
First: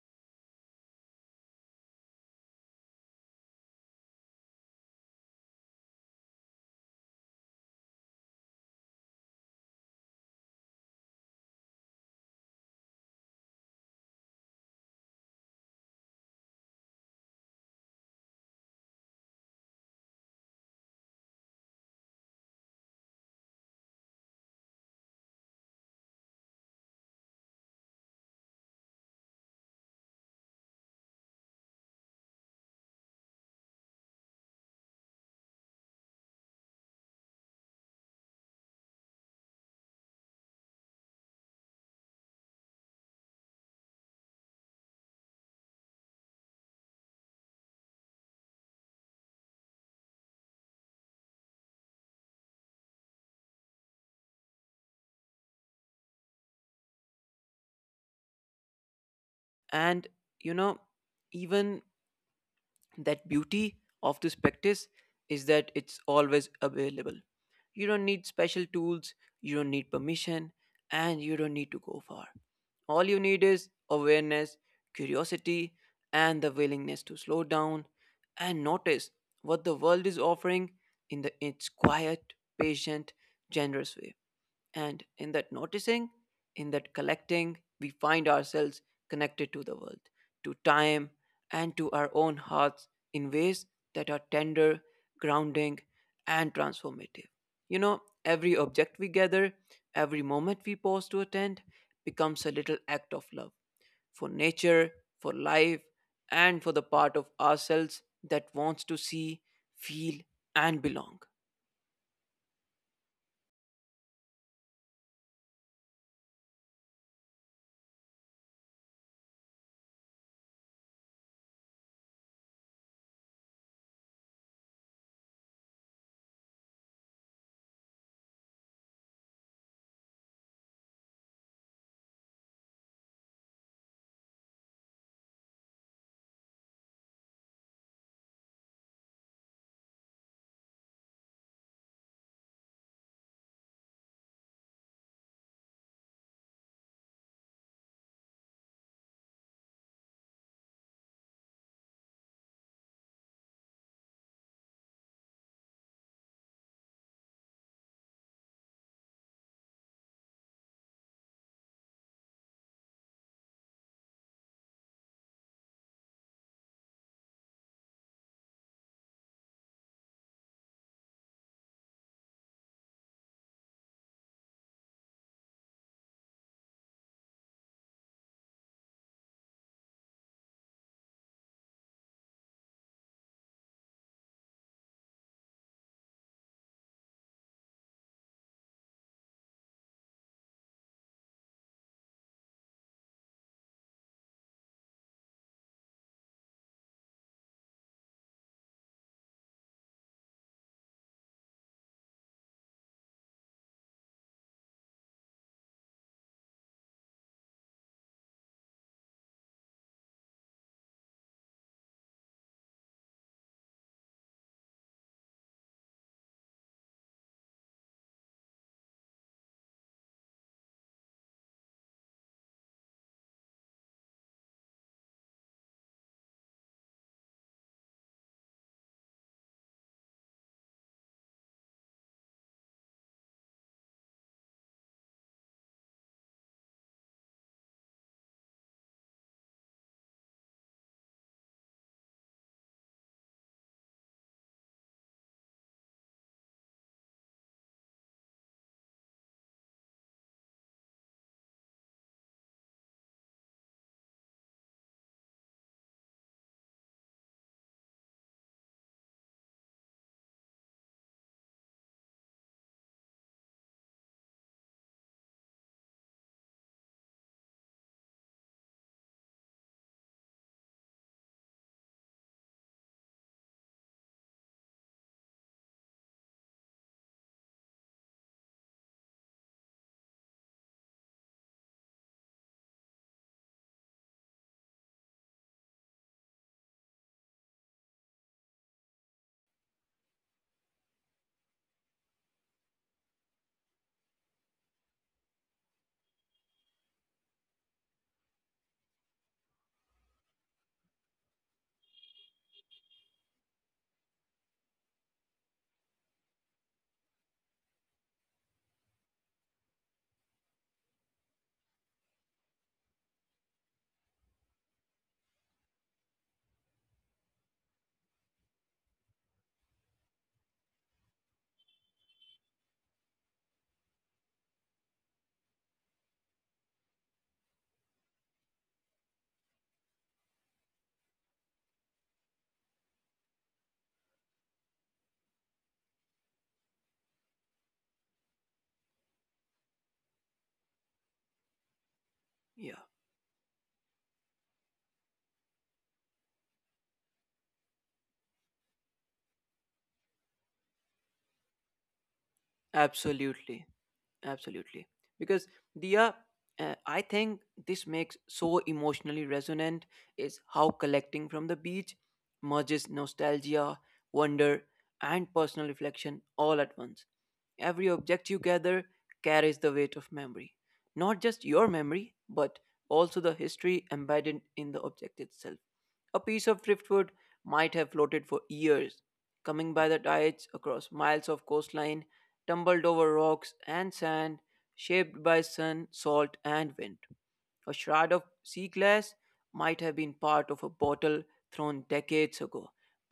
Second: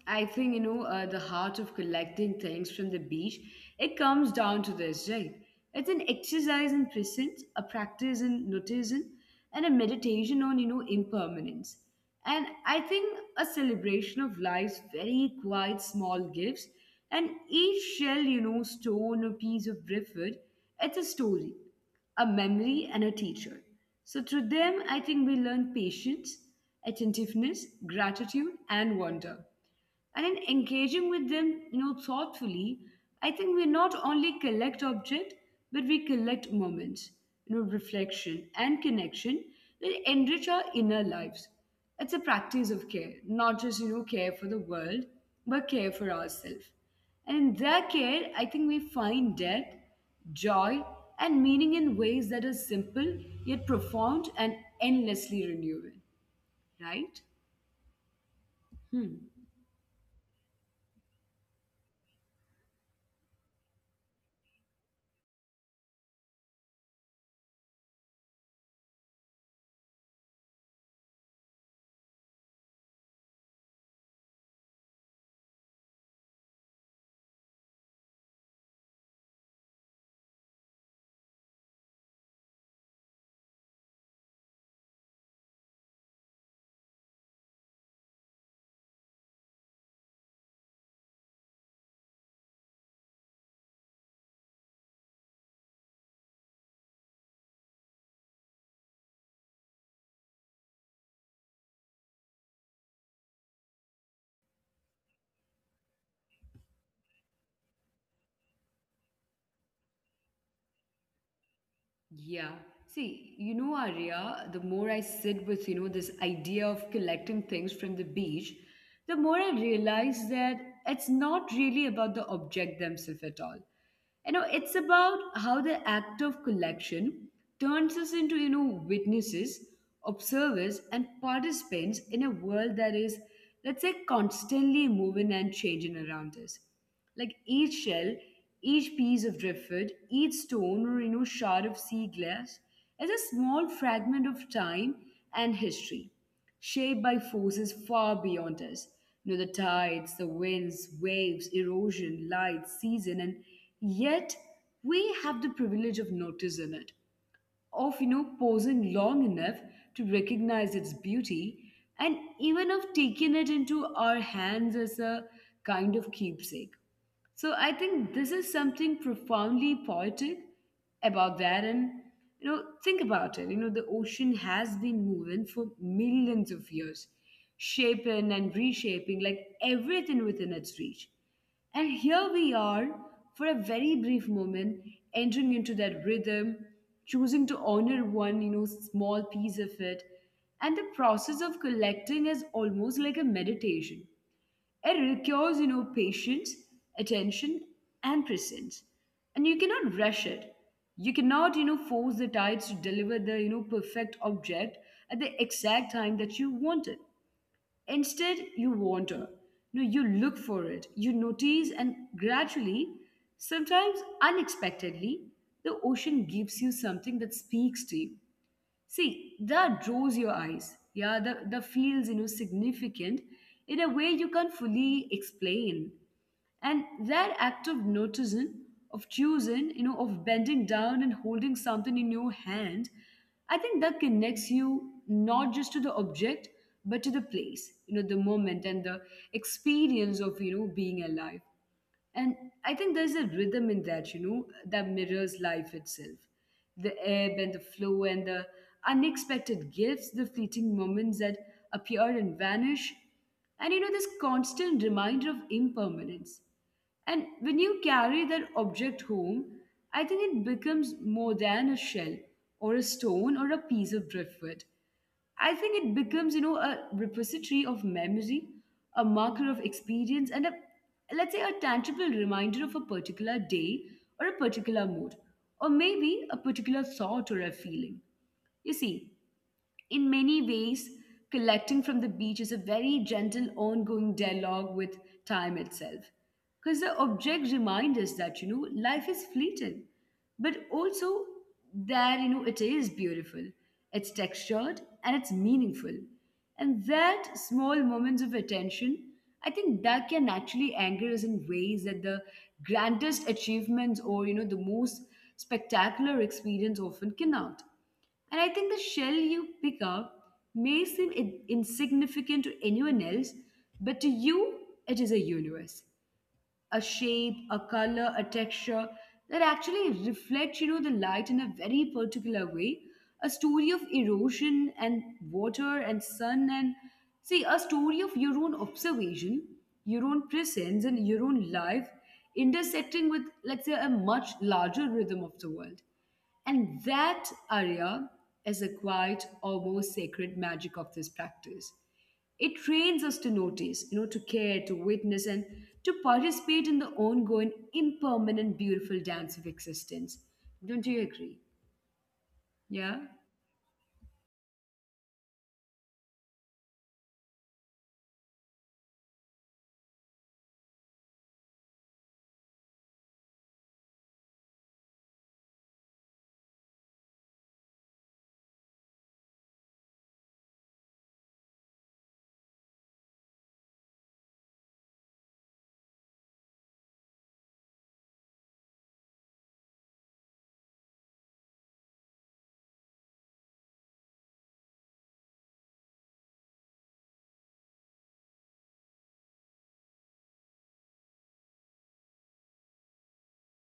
I think, the heart of collecting things from the beach, it comes down to this, right? It's an exercise in presence, a practice in noticing, and a meditation on, impermanence. And I think a celebration of life's very quiet, small gifts. And each shell, stone or piece of driftwood, it's a story, a memory, and a teacher. So through them, I think we learn patience, attentiveness, gratitude, and wonder. And in engaging with them, thoughtfully, I think we not only collect object, but we collect moments, reflection and connection that enrich our inner lives. It's a practice of care, not just care for the world, but care for ourselves. And in their care, I think we find depth, joy, and meaning in ways that are simple yet profound and endlessly renewing, right?
And you know, even that beauty of this practice is that it's always available. You don't need special tools, you don't need permission, and you don't need to go far. All you need is awareness, curiosity, and the willingness to slow down and notice what the world is offering in the, its quiet, patient, generous way. And in that noticing, in that collecting, we find ourselves connected to the world, to time, and to our own hearts in ways that are tender, grounding, and transformative. Every object we gather, every moment we pause to attend, becomes a little act of love for nature, for life, and for the part of ourselves that wants to see, feel, and belong.
Yeah. See, Arya, the more I sit with, this idea of collecting things from the beach, the more I realize that it's not really about the object themselves at all. It's about how the act of collection turns us into, witnesses, observers, and participants in a world that is, let's say, constantly moving and changing around us. Like each shell, each piece of driftwood, each stone or shard of sea glass is a small fragment of time and history, shaped by forces far beyond us. The tides, the winds, waves, erosion, light, season, and yet we have the privilege of noticing it, of pausing long enough to recognize its beauty, and even of taking it into our hands as a kind of keepsake. So I think this is something profoundly poetic about that. And, think about it. The ocean has been moving for millions of years, shaping and reshaping like everything within its reach. And here we are for a very brief moment, entering into that rhythm, choosing to honor one, small piece of it. And the process of collecting is almost like a meditation. It requires, patience, attention, and presence. And you cannot rush it. You cannot, force the tides to deliver the, perfect object at the exact time that you want it. Instead, you wander. No, you look for it. You notice, and gradually, sometimes unexpectedly, the ocean gives you something that speaks to you. See, that draws your eyes. Yeah, the feels, significant in a way you can't fully explain. And that act of noticing, of choosing, of bending down and holding something in your hand, I think that connects you not just to the object, but to the place, the moment and the experience of, being alive. And I think there's a rhythm in that, that mirrors life itself. The ebb and the flow and the unexpected gifts, the fleeting moments that appear and vanish. And, this constant reminder of impermanence. And when you carry that object home, I think it becomes more than a shell or a stone or a piece of driftwood. I think it becomes, a repository of memory, a marker of experience, and a, let's say, a tangible reminder of a particular day or a particular mood, or maybe a particular thought or a feeling. You see, in many ways, collecting from the beach is a very gentle, ongoing dialogue with time itself. Because the objects remind us that, life is fleeting, but also that, it is beautiful, it's textured, and it's meaningful. And that small moments of attention, I think that can actually anger us in ways that the grandest achievements or, the most spectacular experience often cannot. And I think the shell you pick up may seem insignificant to anyone else, but to you, it is a universe. A shape, a color, a texture that actually reflects, the light in a very particular way. A story of erosion and water and sun and see, a story of your own observation, your own presence and your own life intersecting with, let's say, a much larger rhythm of the world, and that area is a quiet, almost sacred magic of this practice. It trains
Yeah.
us to notice, to care, to witness, and to participate in the ongoing, impermanent, beautiful dance of existence. Don't you agree? Yeah?
Absolutely. Absolutely. Because Dia, I think this makes so emotionally resonant is how collecting from the beach merges nostalgia, wonder, and personal reflection all at once. Every object you gather carries the weight of memory. Not just your memory, but also the history embedded in the object itself. A piece of driftwood might have floated for years, coming by the tides across miles of coastline, tumbled over rocks and sand, shaped by sun, salt, and wind. A shard of sea glass might have been part of a bottle thrown decades ago,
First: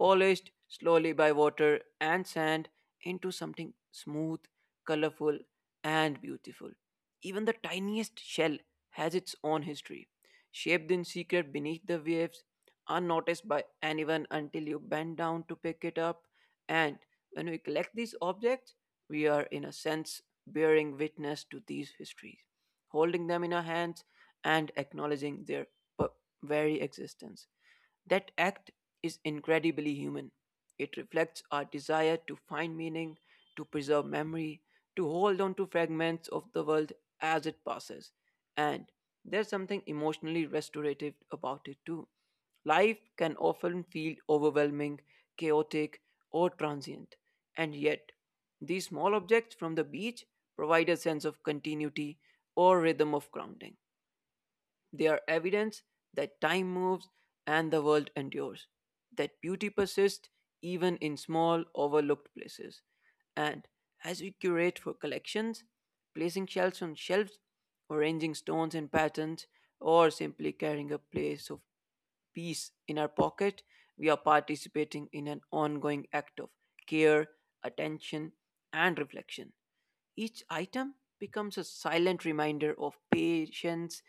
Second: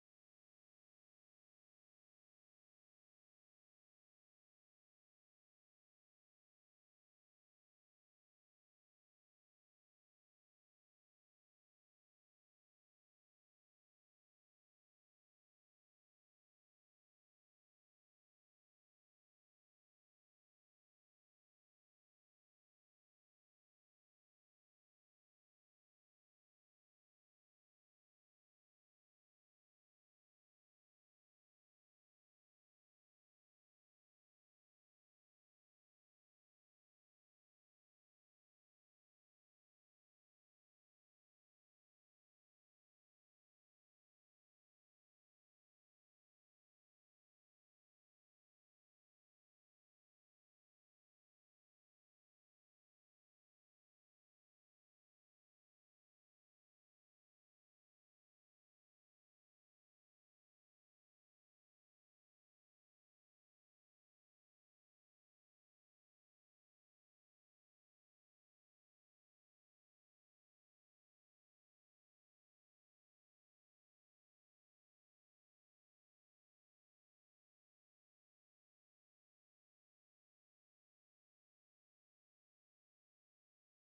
polished slowly by water and sand into something smooth, colorful, and beautiful. Even the tiniest shell has its own history, shaped in secret beneath the waves unnoticed by anyone until you bend down to pick it up. And when we collect these objects, we are, in a sense, bearing witness to these histories, holding them in our hands and acknowledging their p- very existence. That act is incredibly human. It reflects our desire to find meaning, to preserve memory, to hold on to fragments of the world as it passes. And there's something emotionally restorative about it too. Life can often feel overwhelming, chaotic, or transient, and yet, these small objects from the beach provide a sense of continuity or rhythm of grounding. They are evidence that time moves and the world endures, that beauty persists even in small, overlooked places. And as we curate for collections, placing shells on shelves, arranging stones in patterns, or simply carrying a place of peace in our pocket, we are participating in an ongoing act of care, attention, and reflection. Each item becomes a silent reminder of patience,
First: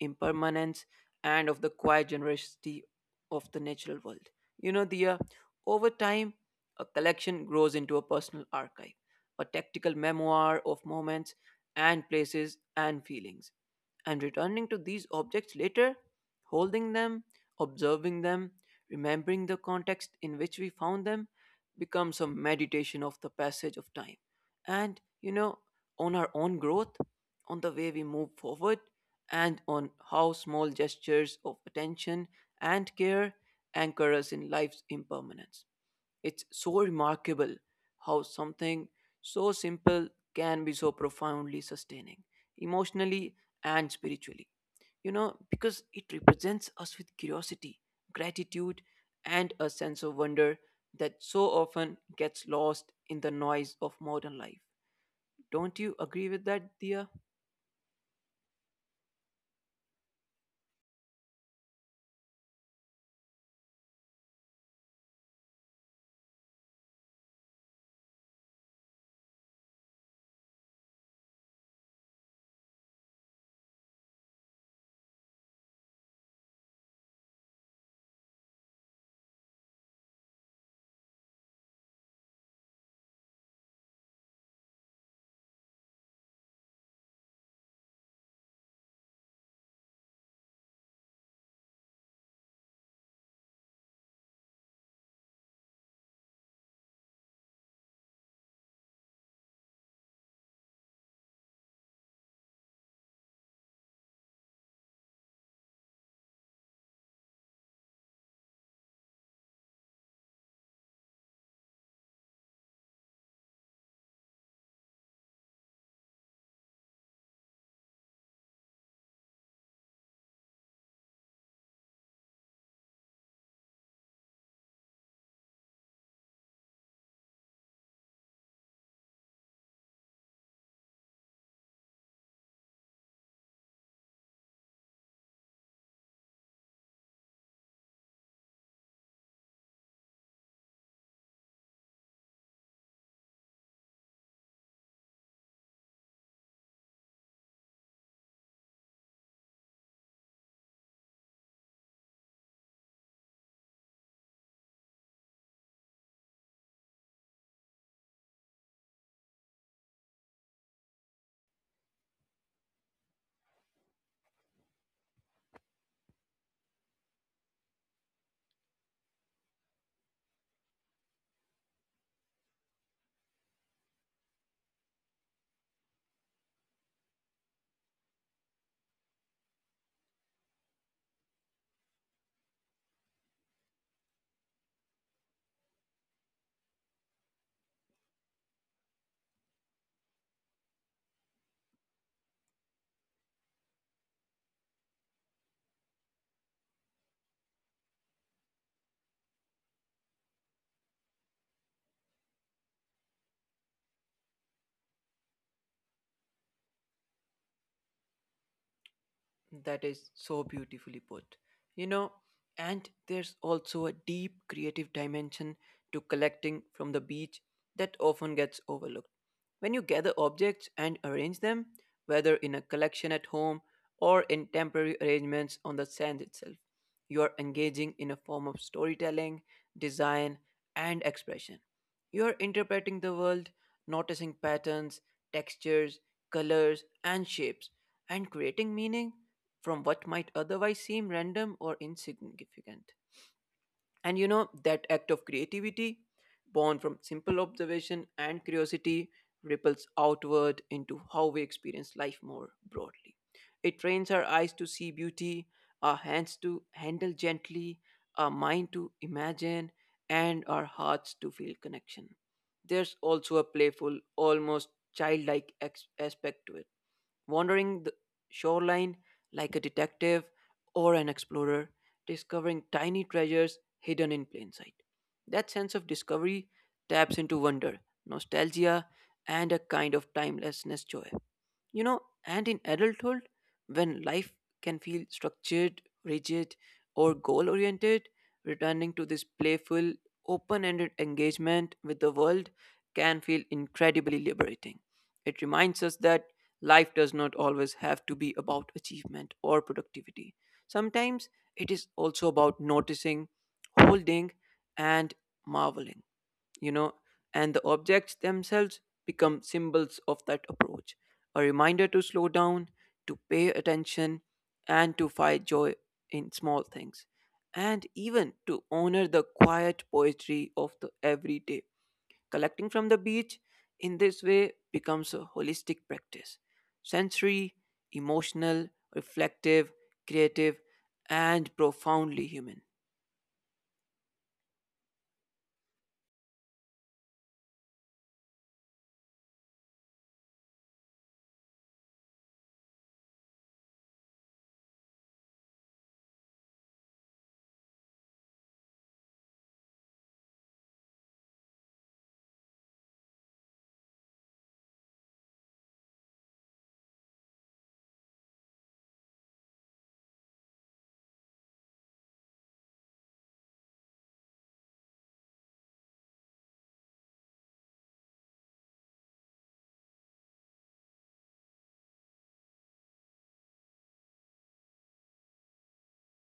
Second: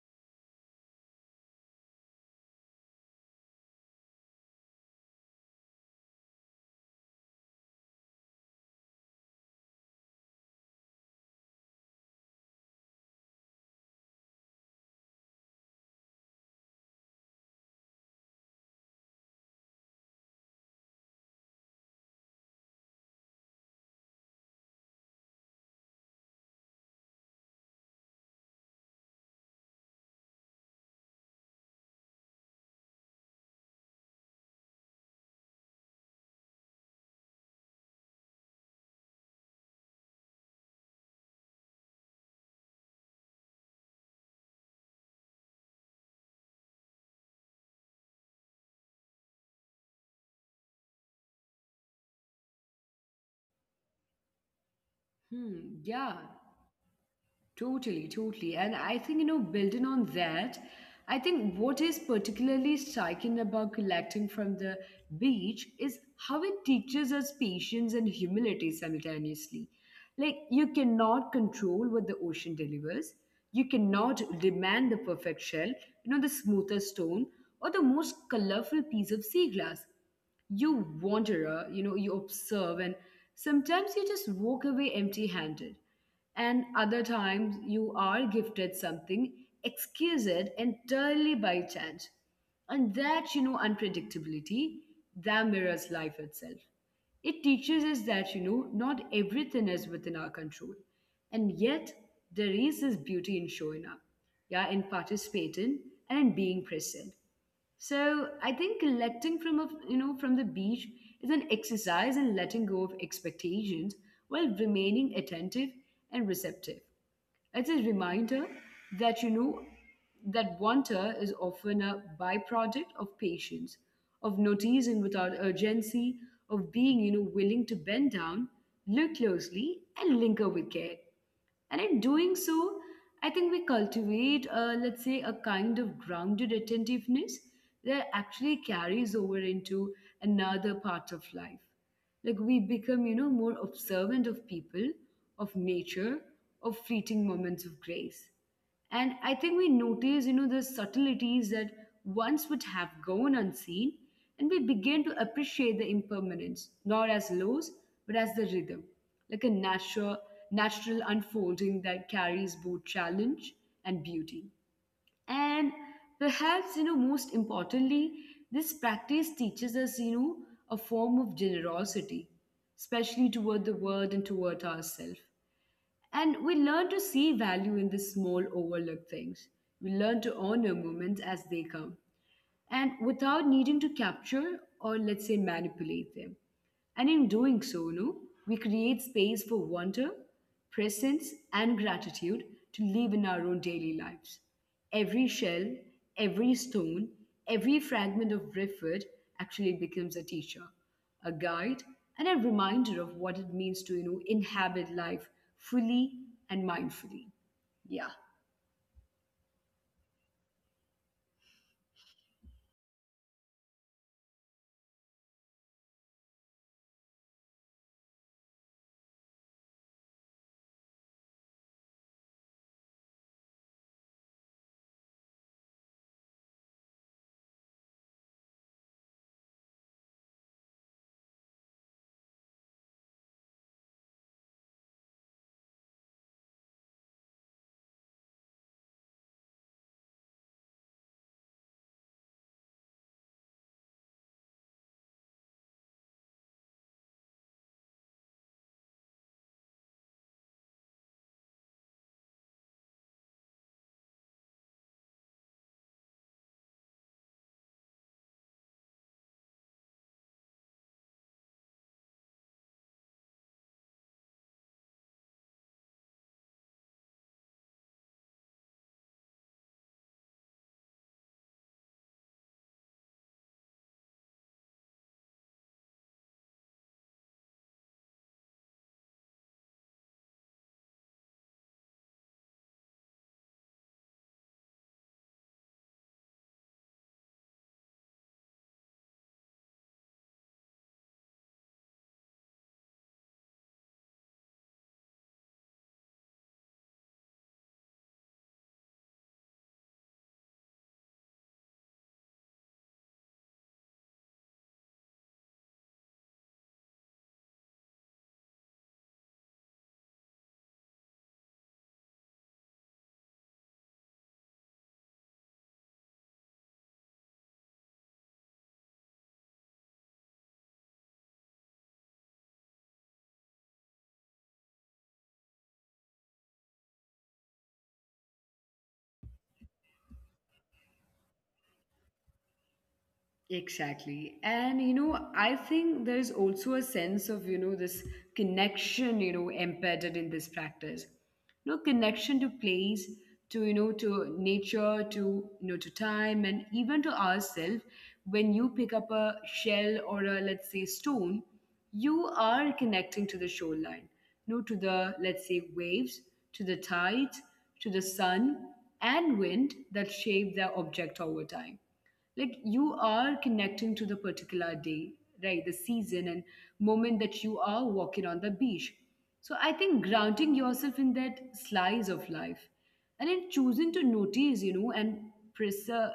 impermanence, and of the quiet generosity of the natural world. You know, the Over time, a collection grows into a personal archive, a tactical memoir of moments and places and feelings. And returning to these objects later, holding them, observing them, remembering the context in which we found them, becomes a meditation of the passage of time and on our own growth, on the way we move forward, and on how small gestures of attention and care anchor us in life's impermanence. It's so remarkable how something so simple can be so profoundly sustaining emotionally and spiritually, because it represents us with curiosity, gratitude, and a sense of wonder that so often gets lost in the noise of modern life.
Hmm,
Don't
yeah.
you agree with that, Dia?
Totally, totally. And I think, building on that, I think what is particularly striking about collecting from the beach is how it teaches us patience and humility simultaneously. Like, you cannot control what the ocean delivers, you cannot demand the perfect shell, the smoothest stone, or the most colorful piece of sea glass. You wander, you observe, and sometimes you just walk away empty handed, and other times you are gifted something excuse it entirely by chance. And that, unpredictability that mirrors life itself. It teaches us that, not everything is within our control, and yet there is this beauty in showing up, yeah, in participating and in being present. So I think collecting from a, from the beach is an exercise in letting go of expectations while remaining attentive and receptive. It's a reminder that, that wonder is often a byproduct of patience, of noticing without urgency, of being, willing to bend down, look closely, and linger with care. And in doing so, I think we cultivate, let's say, a kind of grounded attentiveness that actually carries over into another part of life. Like, we become, more observant of people, of nature, of fleeting moments of grace. And I think we notice, the subtleties that once would have gone unseen, and we begin to appreciate the impermanence not as loss but as the rhythm, like a natural unfolding that carries both challenge and beauty. And perhaps, most importantly, this practice teaches us, a form of generosity, especially toward the world and toward ourselves. And we learn to see value in the small overlooked things. We learn to honor moments as they come and without needing to capture or, let's say, manipulate them. And in doing so, no, we create space for wonder, presence, and gratitude to live in our own daily lives. Every shell, every stone, every fragment of driftwood actually becomes a teacher, a guide, and a reminder of what it means to, inhabit life fully and mindfully. Yeah.
That is so beautifully put. You know, and there's also a deep creative dimension to collecting from the beach that often gets overlooked. When you gather objects and arrange them, whether in a collection at home or in temporary arrangements on the sand itself, you are engaging in a form of storytelling, design, and expression. You are interpreting the world, noticing patterns, textures, colors, and shapes, and creating meaning from what might otherwise seem random or insignificant. And that act of creativity, born from simple observation and curiosity, ripples outward into how we experience life more broadly. It trains our eyes to see beauty, our hands to handle gently, our mind to imagine, and our hearts to feel connection. There's also a playful, almost childlike aspect to it, wandering the shoreline like a detective or an explorer, discovering tiny treasures hidden in plain sight. That sense of discovery taps into wonder, nostalgia, and a kind of timelessness joy. You know, and in adulthood, when life can feel structured, rigid, or goal oriented, returning to this playful, open ended engagement with the world can feel incredibly liberating. It reminds us that life does not always have to be about achievement or productivity. Sometimes it is also about noticing, holding, and marveling. you know, and the objects themselves become symbols of that approach. A reminder to slow down, to pay attention, and to find joy in small things, and even to honor the quiet poetry of the everyday. Collecting from the beach in this way becomes a holistic practice: sensory, emotional, reflective, creative, and profoundly human.
Exactly. And, I think there's also a sense of, this connection, embedded in this practice. You know, connection to place, to, to nature, to, to time, and even to ourselves. When you pick up a shell or a, let's say, stone, you are connecting to the shoreline, to the, let's say, waves, to the tides, to the sun and wind that shape the object over time. Like, you are connecting to the particular day, right? The season and moment that you are walking on the beach. So I think grounding yourself in that slice of life, and in choosing to notice, and preserve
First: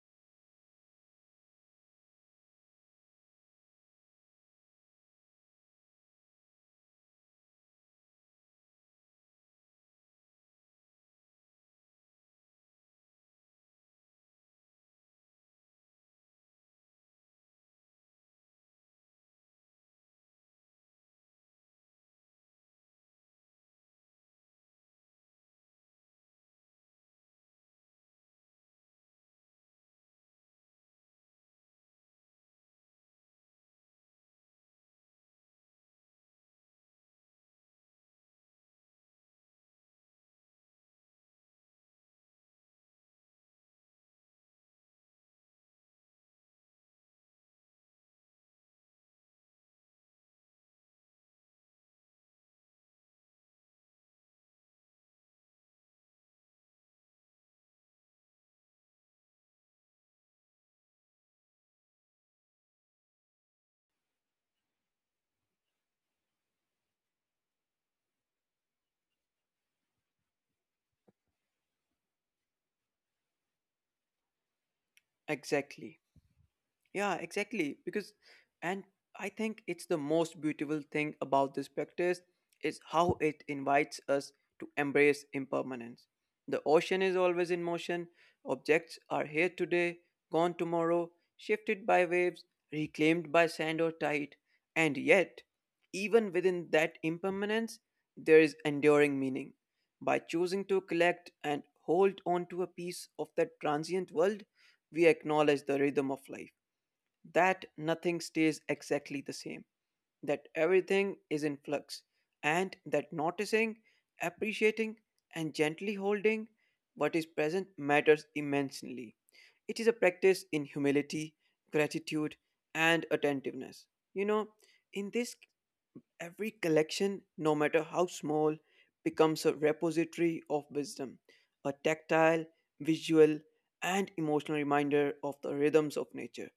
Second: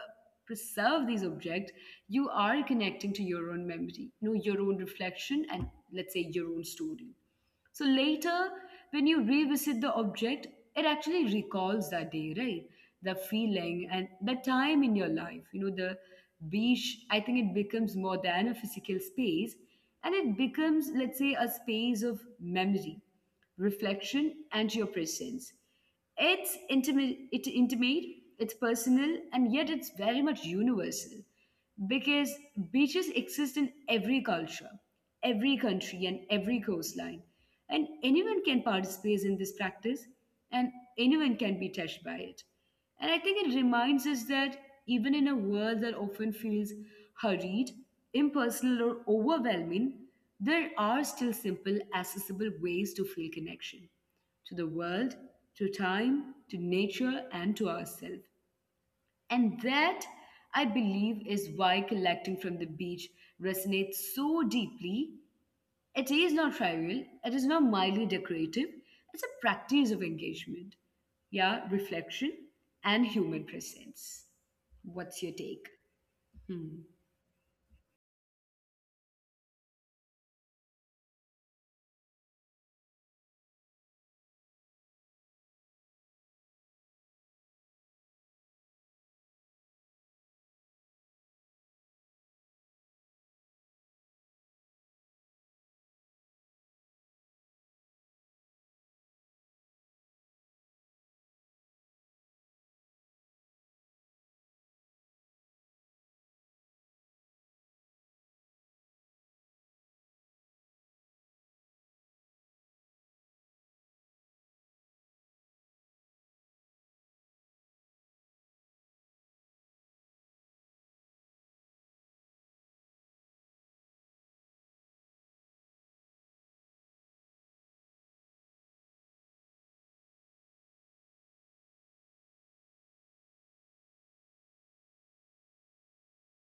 preserve these objects, you are connecting to your own memory, your own reflection, and, let's say, your own story. So later, when you revisit the object, it actually recalls that day, right? The feeling and the time in your life. You know, the beach, I think it becomes more than a physical space, and it becomes, let's say, a space of memory, reflection, and your presence. It's intimate, it's intimate, it's personal, and yet it's very much universal, because beaches exist in every culture, every country, and every coastline. And anyone can participate in this practice, and anyone can be touched by it. And I think it reminds us that even in a world that often feels hurried, impersonal, or overwhelming, there are still simple, accessible ways to feel connection to the world, to time, to nature, and to ourselves. And that, I believe, is why collecting from the beach resonates so deeply. It is not trivial, it is not mildly decorative, it's a practice of engagement, yeah, reflection, and human presence. What's your take?
Exactly.
Hmm.
Yeah, exactly. Because, and I think it's the most beautiful thing about this practice is how it invites us to embrace impermanence. The ocean is always in motion. Objects are here today, gone tomorrow, shifted by waves, reclaimed by sand or tide. And yet, even within that impermanence, there is enduring meaning. By choosing to collect and hold on to a piece of that transient world, we acknowledge the rhythm of life that nothing stays exactly the same, that everything is in flux, and that noticing, appreciating, and gently holding what is present matters immensely. It is a practice in humility, gratitude, and attentiveness. You know, in this Every collection, no matter how small, becomes a repository of wisdom, a tactile, visual, and emotional reminder of the rhythms of nature,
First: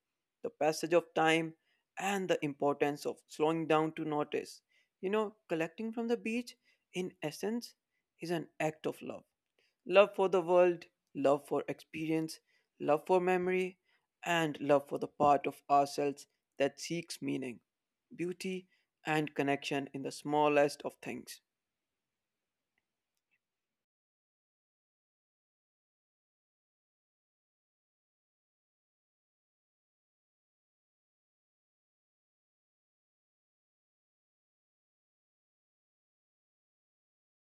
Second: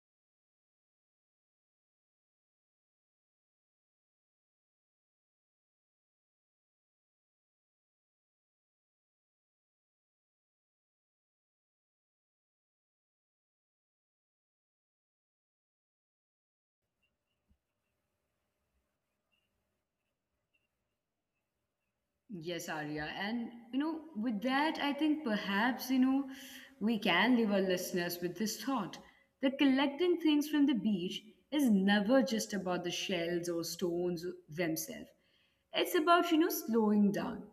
the passage of time, and the importance of slowing down to notice. Collecting from the beach, in essence, is an act of love: love for the world, love for experience, love for memory, and love for the part of ourselves that seeks meaning, beauty, and connection in the smallest of things.
Yes, Arya. And, with that, I think perhaps, we can leave our listeners with this thought that collecting things from the beach is never just about the shells or stones themselves. It's about, slowing down,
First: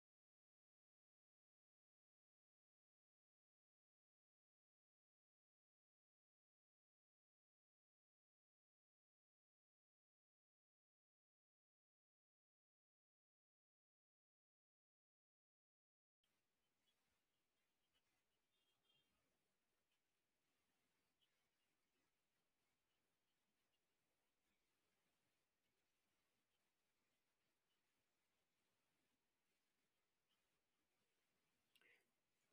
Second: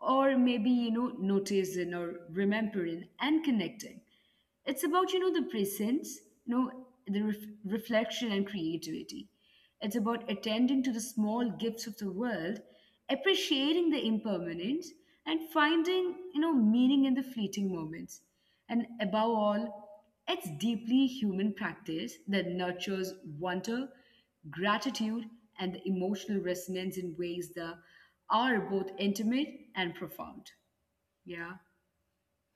or maybe, noticing or remembering and connecting. It's about, the presence, you know the reflection and creativity. It's about attending to the small gifts of the world, appreciating the impermanence, and finding, meaning in the fleeting moments. And above all, it's deeply human practice that nurtures wonder, gratitude, and the emotional resonance in ways that are both intimate and profound. Yeah.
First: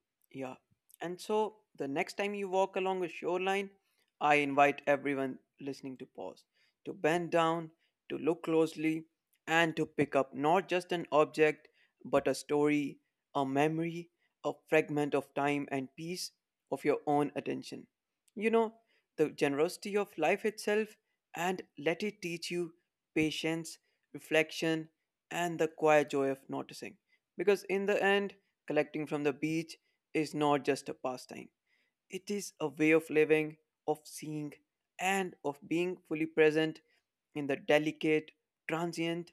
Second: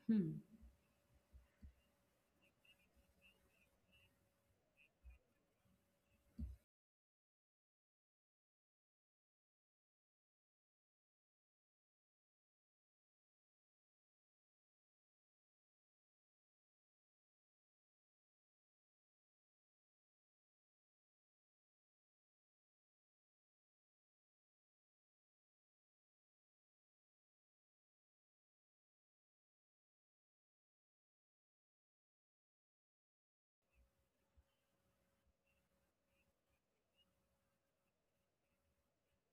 Hmm.
Yeah. And so the next time you walk along a shoreline, I invite everyone listening to pause, to bend down, to look closely, and to pick up not just an object, but a story, a memory, a fragment of time and piece of your own attention. You know, the generosity of life itself, and let it teach you patience, reflection, and the quiet joy of noticing. Because in the end, collecting from the beach is not just a pastime, it is a way of living, of seeing, and of being fully present in the delicate, transient,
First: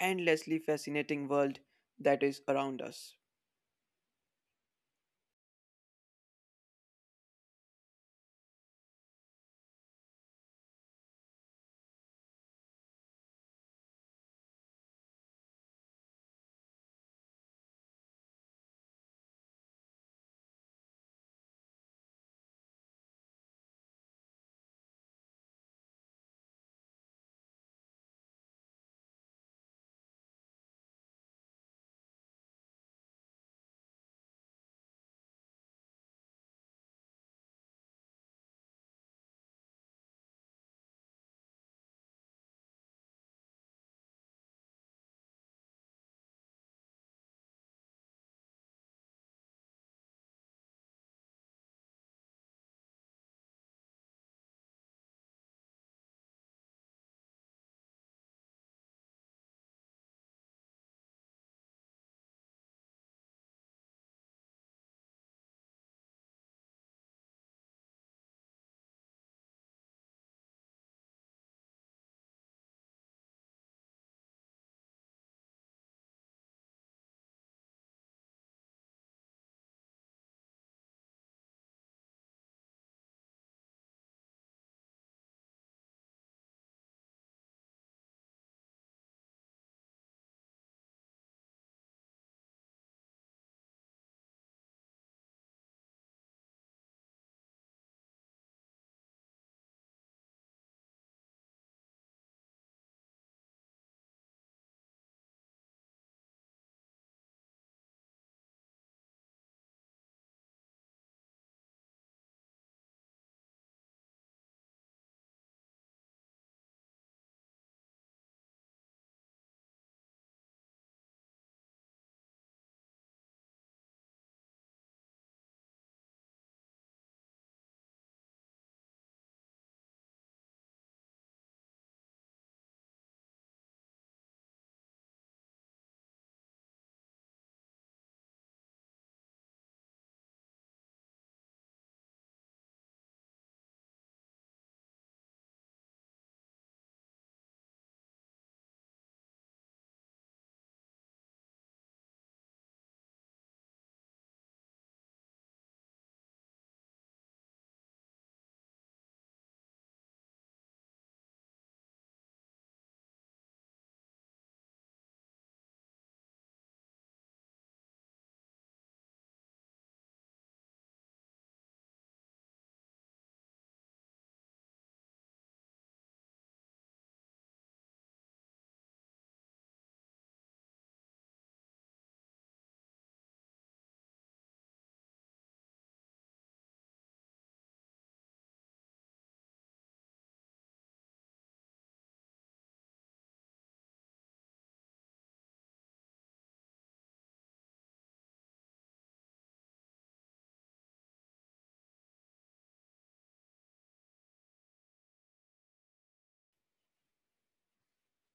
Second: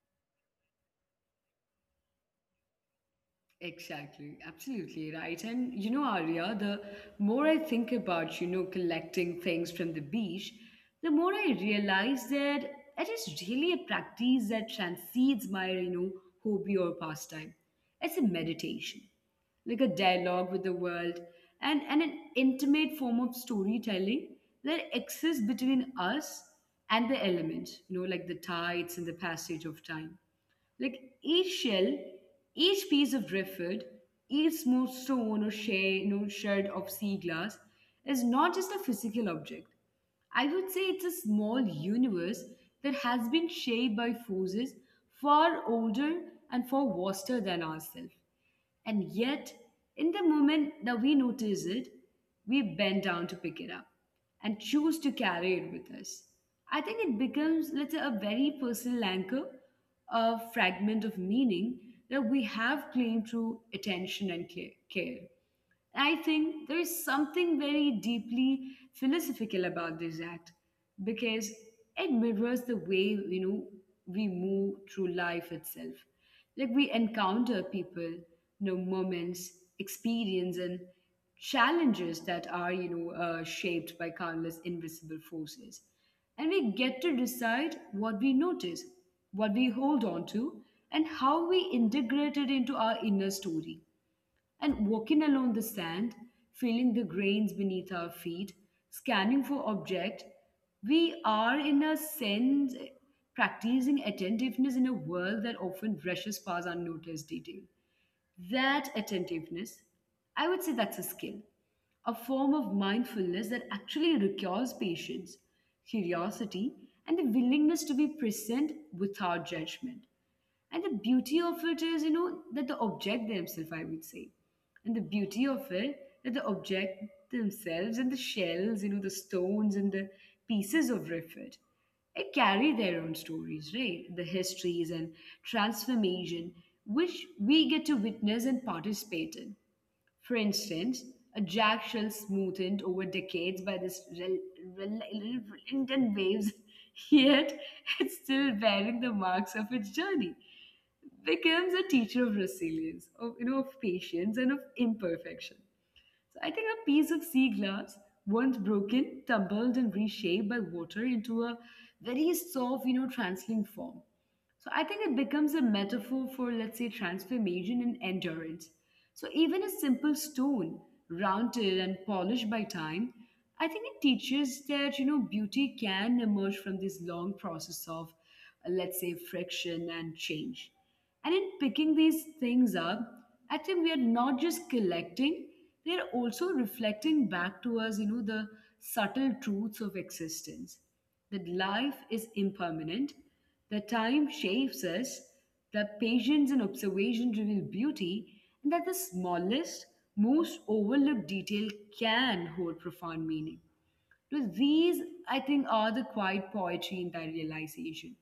endlessly fascinating world that is around us.
Exactly, absolutely right. And, Arya, the more I think about, collecting things from the beach, the more I realize that it is really a practice that transcends my, hobby or pastime. It's a meditation, like a dialogue with the world, and an intimate form of storytelling that exists between us and the elements, like the tides and the passage of time. Like, each shell, each piece of driftwood, each smooth stone or shade, no, shard of sea glass is not just a physical object. I would say it's a small universe that has been shaped by forces far older and far vaster than ourselves. And yet, in the moment that we notice it, we bend down to pick it up and choose to carry it with us. I think it becomes, let's say, a very personal anchor, a fragment of meaning that we have claimed through attention and care. I think there is something very deeply philosophical about this act, because it mirrors the way, we move through life itself. Like, we encounter people, moments, experience, and challenges that are, shaped by countless invisible forces, and we get to decide what we notice, what we hold on to, and how we integrate it into our inner story. And walking along the sand, feeling the grains beneath our feet, scanning for object, we are, in a sense, practicing attentiveness in a world that often rushes past unnoticed detail. That attentiveness, I would say that's a skill, a form of mindfulness that actually requires patience, curiosity, and the willingness to be present without judgment. And the beauty of it is, that the object themselves, I would say. And the beauty of it, that the object themselves and the shells, the stones and the pieces of riffit, it carry their own stories, right? The histories and transformation which we get to witness and participate in. For instance, a jack shell smoothed over decades by this rel- rel- relentless waves, yet it's still bearing the marks of its journey, becomes a teacher of resilience, of, of patience and of imperfection. So I think a piece of sea glass, once broken, tumbled and reshaped by water into a very soft, transling form. So I think it becomes a metaphor for, let's say, transformation and endurance. So even a simple stone, rounded and polished by time, I think it teaches that, beauty can emerge from this long process of, let's say, friction and change. And in picking these things up, I think we are not just collecting, they're also reflecting back to us, the subtle truths of existence. That life is impermanent, that time shapes us, that patience and observation reveal beauty, and that the smallest, most overlooked detail can hold profound meaning. So these, I think, are the quiet poetry in that realization.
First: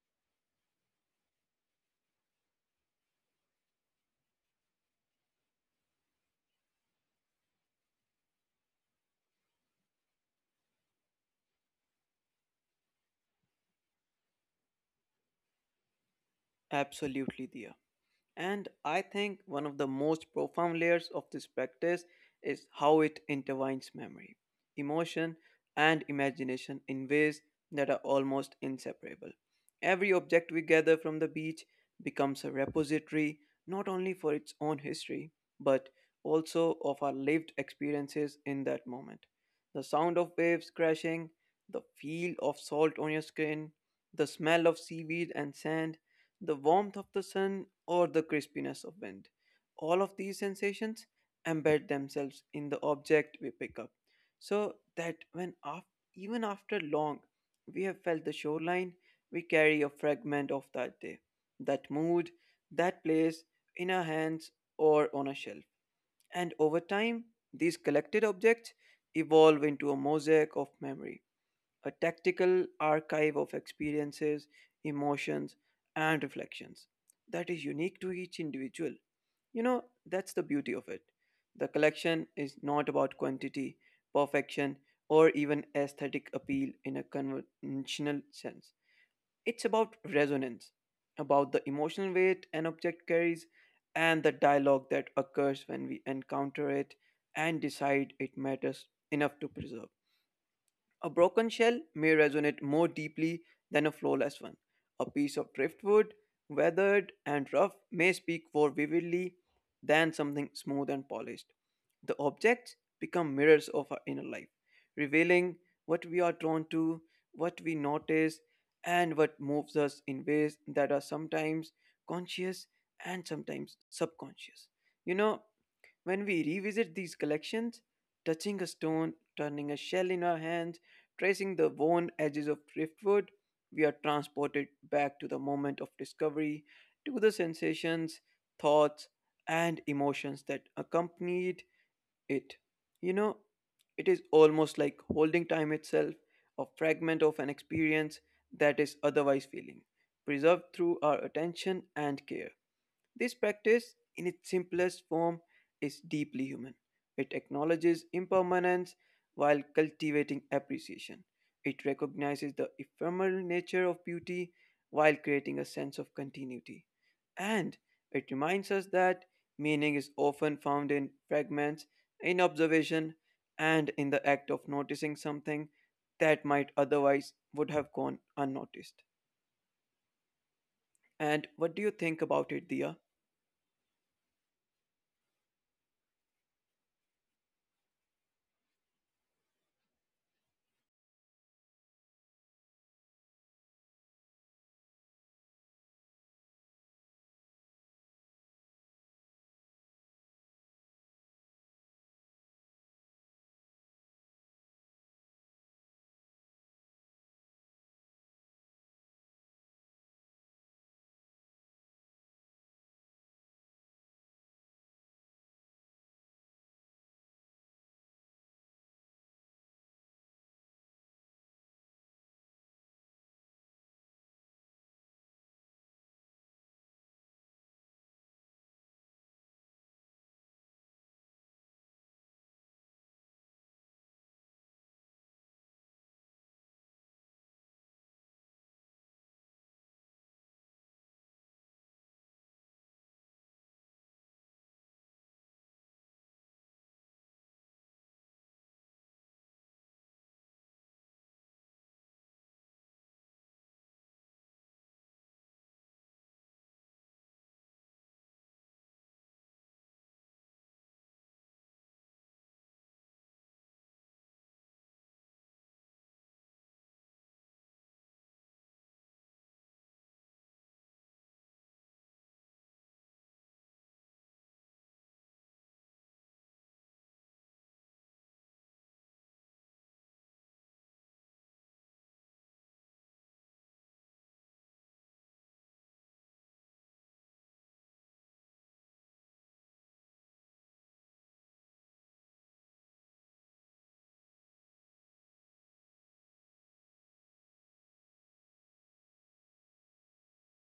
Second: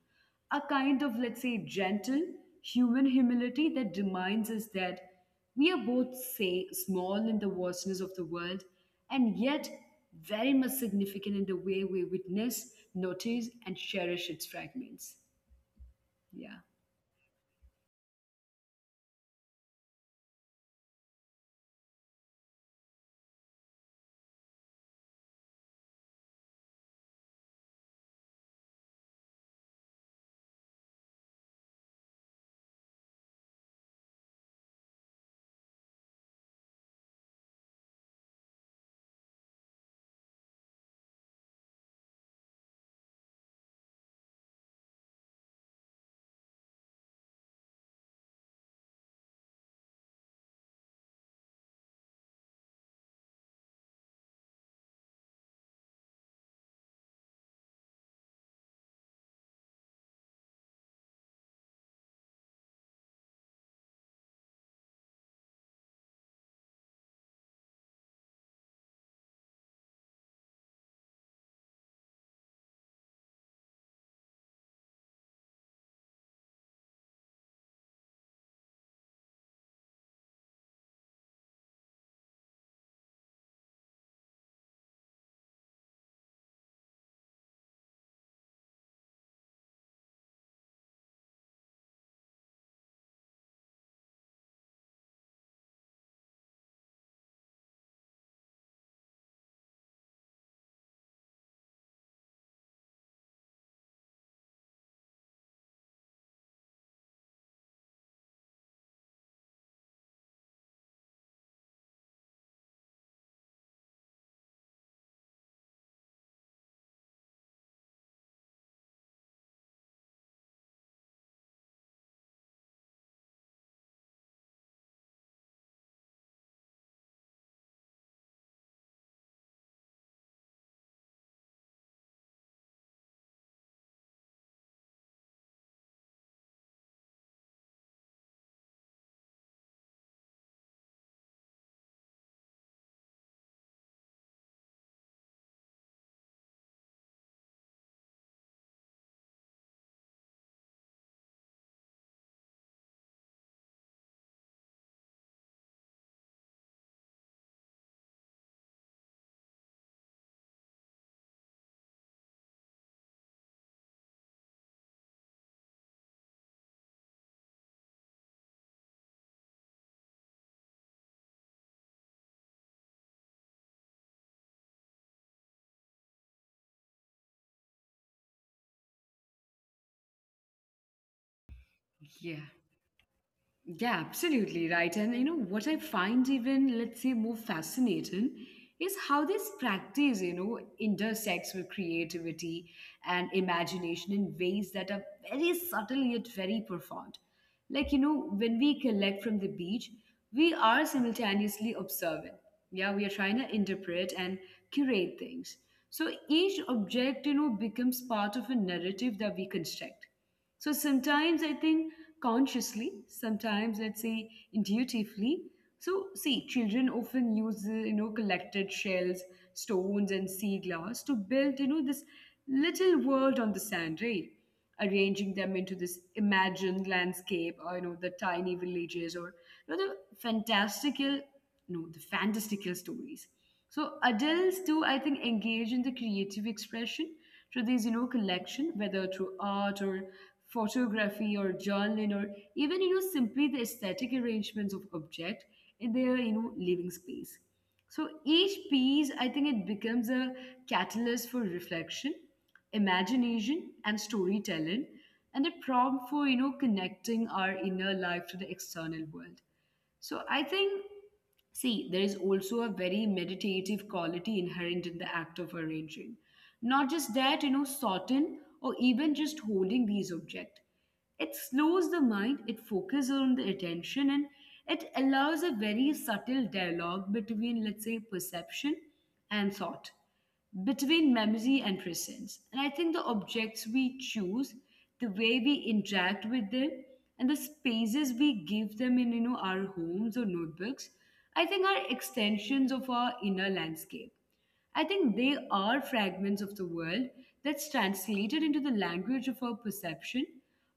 A kind of, let's say, gentle human humility that reminds us that we are both, say, small in the vastness of the world and yet very much significant in the way we witness, notice, and cherish its fragments. Yeah.
Absolutely, Dia. And I think one of the most profound layers of this practice is how it intertwines memory, emotion, and imagination in ways that are almost inseparable. Every object we gather from the beach becomes a repository not only for its own history, but also of our lived experiences in that moment. The sound of waves crashing, the feel of salt on your skin, the smell of seaweed and sand, the warmth of the sun, or the crispiness of wind. All of these sensations embed themselves in the object we pick up, so that even after long we have felt the shoreline, we carry a fragment of that day, that mood, that place in our hands or on a shelf. And over time, these collected objects evolve into a mosaic of memory, a tactical archive of experiences, emotions, and reflections that is unique to each individual. You know, that's the beauty of it. The collection is not about quantity, perfection, or even aesthetic appeal in a conventional sense. It's about resonance, about the emotional weight an object carries, and the dialogue that occurs when we encounter it and decide it matters enough to preserve. A broken shell may resonate more deeply than a flawless one. A piece of driftwood, weathered and rough, may speak more vividly than something smooth and polished. The objects become mirrors of our inner life, revealing what we are drawn to, what we notice, and what moves us in ways that are sometimes conscious and sometimes subconscious. You know, when we revisit these collections, touching a stone, turning a shell in our hands, tracing the worn edges of driftwood, we are transported back to the moment of discovery, to the sensations, thoughts, and emotions that accompanied it. You know, it is almost like holding time itself, a fragment of an experience that is otherwise feeling, preserved through our attention and care. This practice, in its simplest form, is deeply human. It acknowledges impermanence while cultivating appreciation. It recognizes the ephemeral nature of beauty while creating a sense of continuity. And it reminds us that meaning is often found in fragments, in observation, and in the act of noticing something that might otherwise would have gone unnoticed. And what do you
Yeah.
think about it, Dia?
Yeah, absolutely right. And you know what I find even, let's say, more fascinating is how this practice intersects with creativity and imagination in ways that are very subtle yet very profound. Like, when we collect from the beach, we are simultaneously observing. Yeah, we are trying to interpret and curate things. So each object becomes part of a narrative that we construct, so sometimes I think consciously, sometimes let's say intuitively. So see, children often use collected shells, stones, and sea glass to build this little world on the sand, right? Arranging them into this imagined landscape, or the tiny villages, or the fantastical, no, the fantastical stories. So adults do, I think, engage in the creative expression through these collection, whether through art or photography or journaling, or even simply the aesthetic arrangements of object in their living space. So each piece, I think it becomes a catalyst for reflection, imagination, and storytelling, and a prompt for connecting our inner life to the external world. So I think, see, there is also a very meditative quality inherent in the act of arranging. Not just that, sorting or even just holding these objects. It slows the mind, it focuses on the attention, and it allows a very subtle dialogue between, let's say, perception and thought, between memory and presence. And I think the objects we choose, the way we interact with them, and the spaces we give them in our homes or notebooks, I think are extensions of our inner landscape. I think they are fragments of the world that's translated into the language of our perception,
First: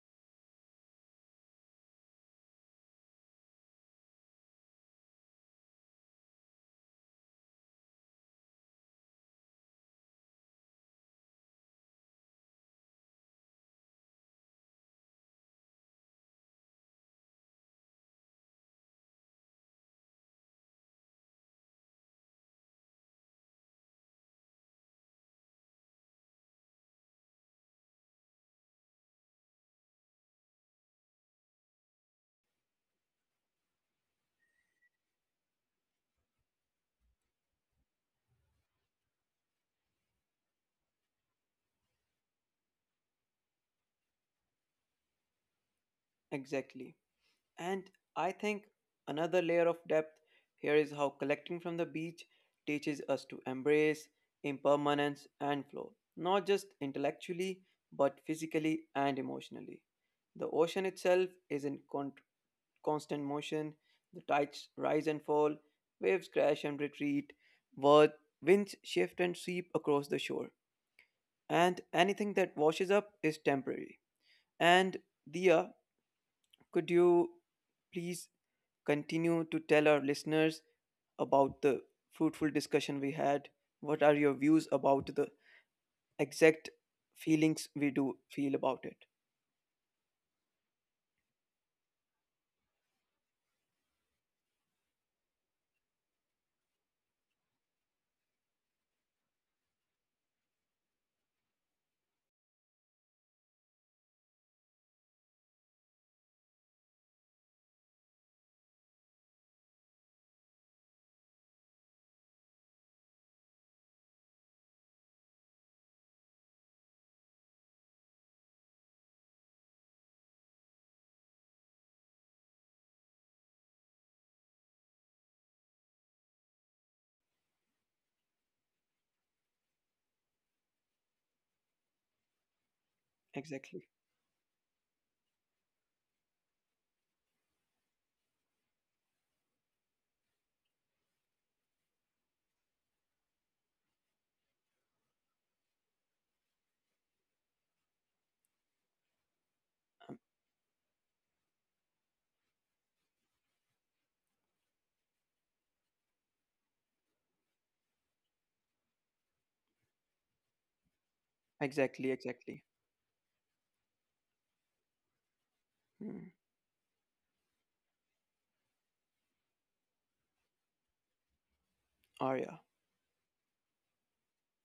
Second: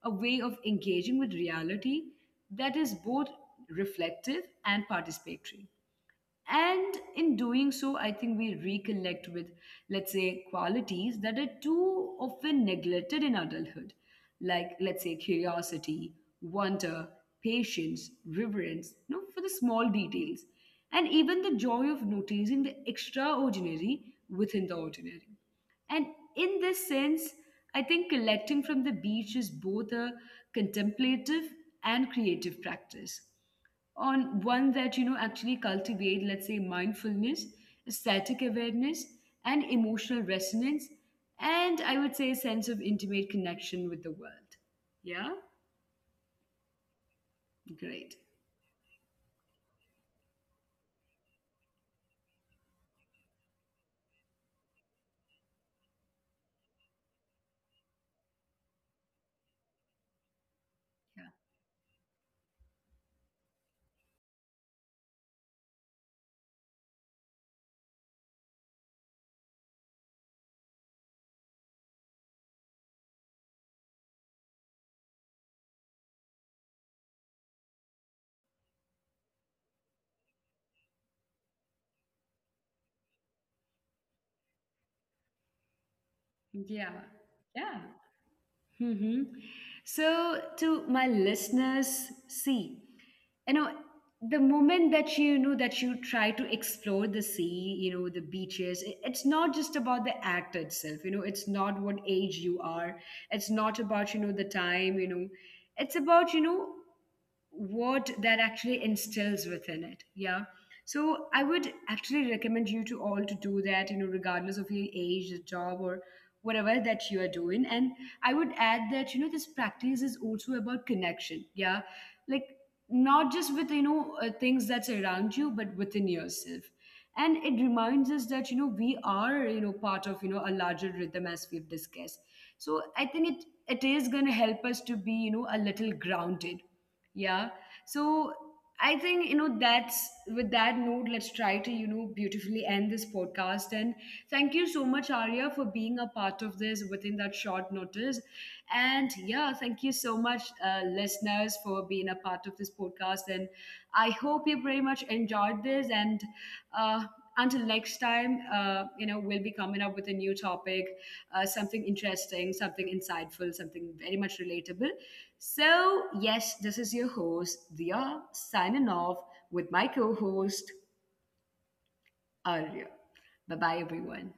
a way of engaging with reality that is both reflective and participatory. And in doing so, I think we reconnect with, let's say, qualities that are too often neglected in adulthood, like, let's say, curiosity, wonder, patience, reverence, for the small details, and even the joy of noticing the extraordinary within the ordinary. And in this sense, I think collecting from the beach is both a contemplative and creative practice, on one that actually cultivate, let's say, mindfulness, static awareness, and emotional resonance, and I would say a sense of intimate connection with the world. Yeah.
Exactly. And
Great.
I think another layer of depth here is how collecting from the beach teaches us to embrace impermanence and flow, not just intellectually, but physically and emotionally. The ocean itself
Yeah,
is constant motion, the tides rise and fall, waves crash and retreat, wor- winds shift and sweep across the shore, and anything that washes up is temporary. And Dia, could you please continue to tell our listeners about the fruitful discussion we had? What are your views about the exact
yeah,
feelings we
yeah.
do feel about it?
Hmm. So, to my listeners, see, you know, the moment that you know that you try to explore the sea, the beaches, it's not just about the act itself, it's not what age you are, it's not about the time, it's about what that actually instills within it. Yeah. So I would actually recommend you to all to do that, regardless of your age, the job, or whatever that you are doing. And I would add that this practice is also about connection. Yeah. Like, not just with things that's around you, but within yourself. And it reminds us that we are part of a larger rhythm, as we've discussed. So I think it
Exactly.
it is going to help us to be a little grounded. Yeah. So I think that's, with that note, let's try to beautifully end this podcast. And thank you so much, Arya, for being a part of this within that short notice. And yeah, thank you
Um,
so much, listeners, for being a part of this podcast. And I hope you very much enjoyed this. And uh, until next time, we'll be coming up with a new topic, something
exactly, exactly.
interesting, something insightful, something very much relatable.
Hmm.
So, yes, this is your host, Dia, signing off with my co host,
Arya.
Arya. Bye bye, everyone.